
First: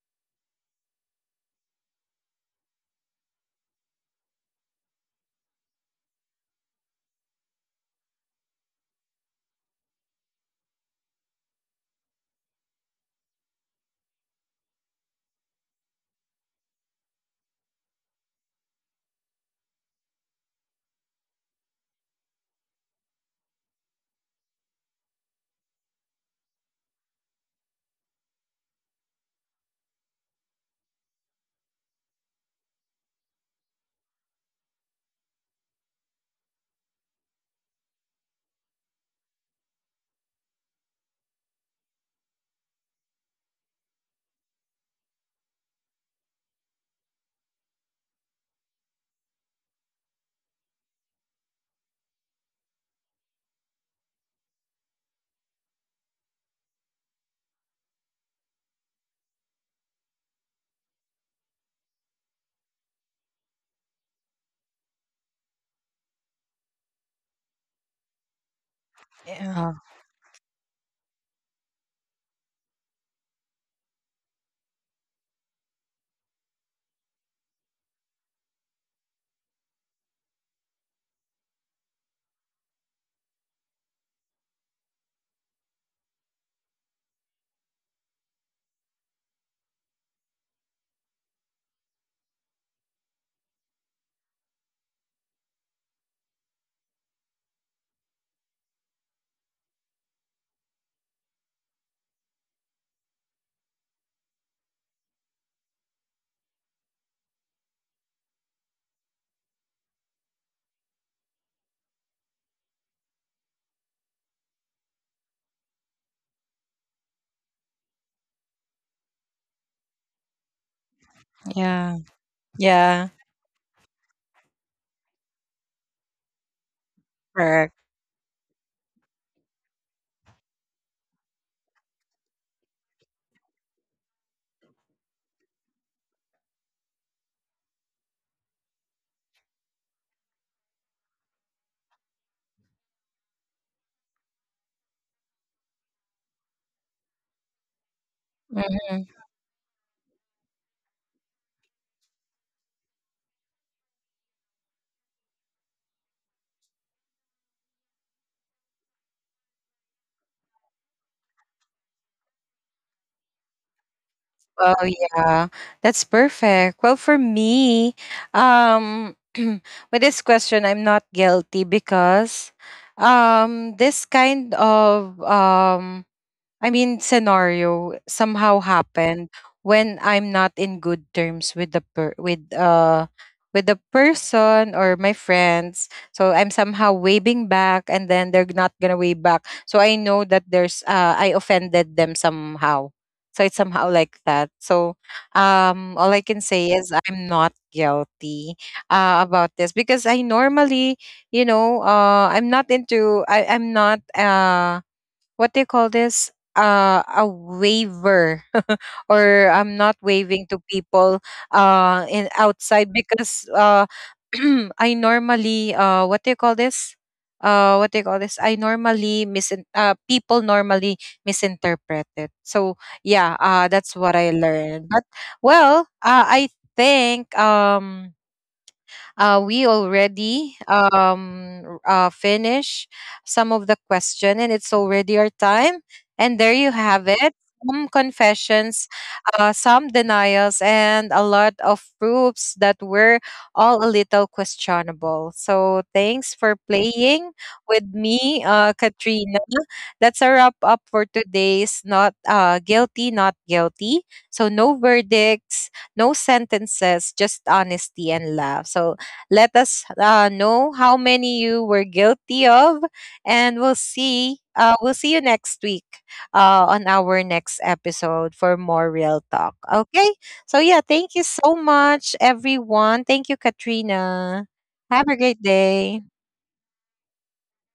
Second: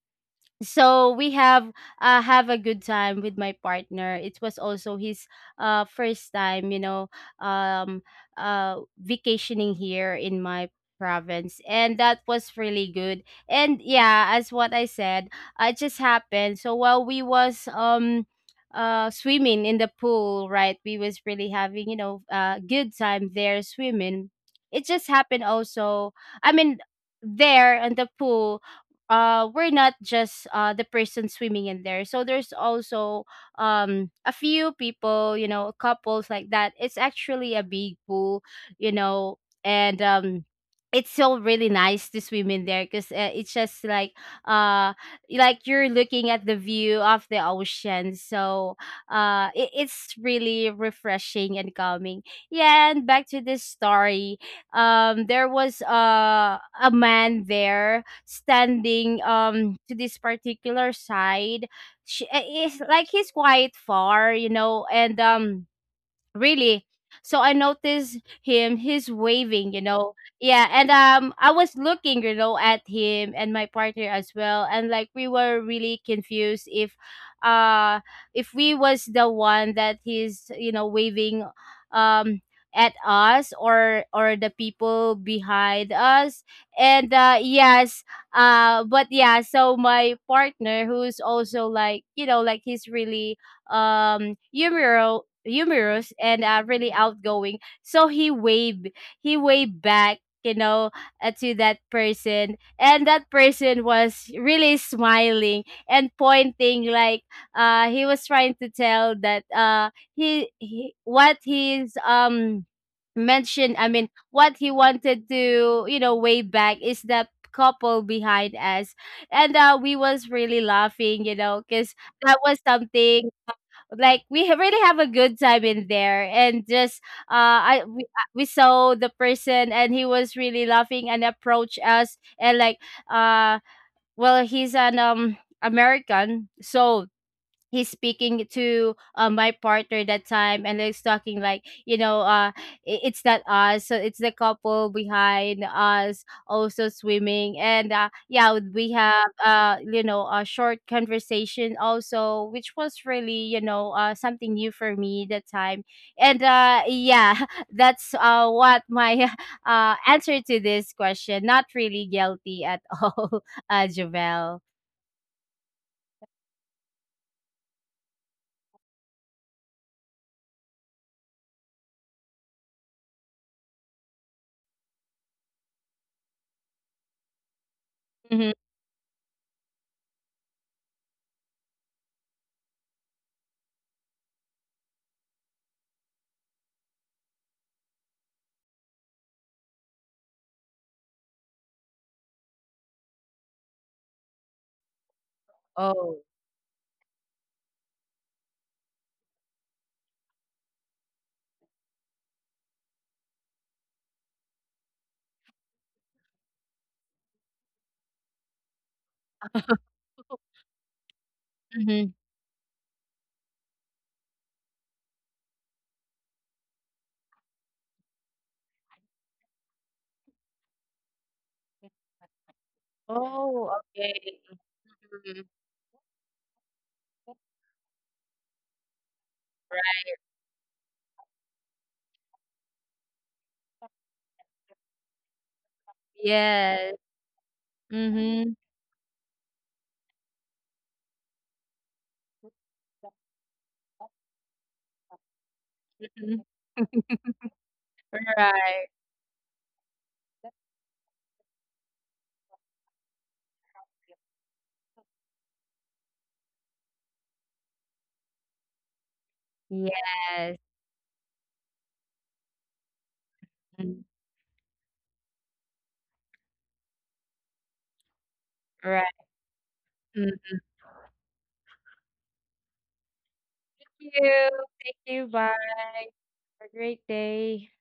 so we have uh, have a good time with my partner. It was also his uh, first time, you know, um uh vacationing here in my province, and that was really good. And yeah, as what I said, uh, it just happened. So while we was um uh swimming in the pool, right, we was really having, you know, uh good time there swimming. It just happened also, I mean, there in the pool, uh we're not just uh the person swimming in there. So there's also um a few people, you know, couples like that. It's actually a big pool, you know, and um it's still really nice to swim in there because, uh, it's just like uh like you're looking at the view of the ocean. So uh it, it's really refreshing and calming. Yeah, and back to this story, um there was uh, a man there standing um to this particular side. She, eh, it's like he's quite far, you know, and um really? So I noticed him, he's
Yeah.
waving, you know. Yeah, and um I was looking, you know, at him and my partner as well. And like we were really confused if uh if we was the one that he's, you know, waving um at us, or or the people behind us. And uh yes, uh but yeah, so my partner, who's also like, you know, like he's really um humorous humorous and, uh, really outgoing. So he waved he waved back, you know, uh, to that person. And that person was really smiling and pointing like uh he was trying to tell that uh he, he what he's um mentioned, I mean what he wanted to, you know, way back is that couple behind us. And uh we was really laughing, you know,
Yeah.
because that was
Yeah.
something like we ha- really have a good time in there. And just
Correct.
uh I we, uh, we saw the person, and he was really laughing and approached us. And like uh well, he's an um American, so he's speaking to, uh, my partner that time, and he's talking like, you know, uh i- it's not us, so it's the couple behind us also swimming. And uh, yeah, we
Mhm.
have uh you know, a short conversation also, which was really, you know, uh something new for me that time. And uh yeah, that's uh what my uh answer to this question, not really guilty at all. uh Javel.
Oh yeah, that's perfect. Well, for me, um, with this question, I'm not guilty because, um, this kind of um I mean, scenario somehow
Hmm.
happened when I'm not in good terms with the per- with uh with the person or my friends. So I'm somehow waving back, and then they're not gonna wave back. So I know that there's uh I offended them somehow. So it's somehow like that. So um,
Oh.
all I can say is I'm not guilty uh, about this because I normally, you know, uh, I'm not into I I'm not uh what do you call this? Uh, a waiver, or I'm not waving to people
Hmm.
uh in outside because uh I normally uh what do you call this? Uh, what do you call this? I normally misin uh people normally misinterpret it. So yeah,
Oh,
uh, that's what I
okay.
learned. But
Mhm.
well, uh, I think um uh, we
Right.
already um, r- uh, finish some of the question, and it's already our time. And there you
Yes.
have it. Some
Mm-hmm.
confessions, uh, some denials, and a lot of proofs that were all a little questionable. So thanks
Mhm.
for playing with me, uh,
Right.
Katrina. That's a wrap up for today's not uh, guilty, not guilty. So no verdicts, no sentences, just honesty and love. So let us uh,
Yes.
know how many you were guilty of, and we'll
Mm.
see. Uh, we'll see you next week uh, on our next episode for more
Right.
real talk. Okay.
Mm.
So yeah, thank you so much, everyone. Thank you,
Thank you.
Katrina.
Thank
Have a
you.
great
Bye.
day.
Have a great day.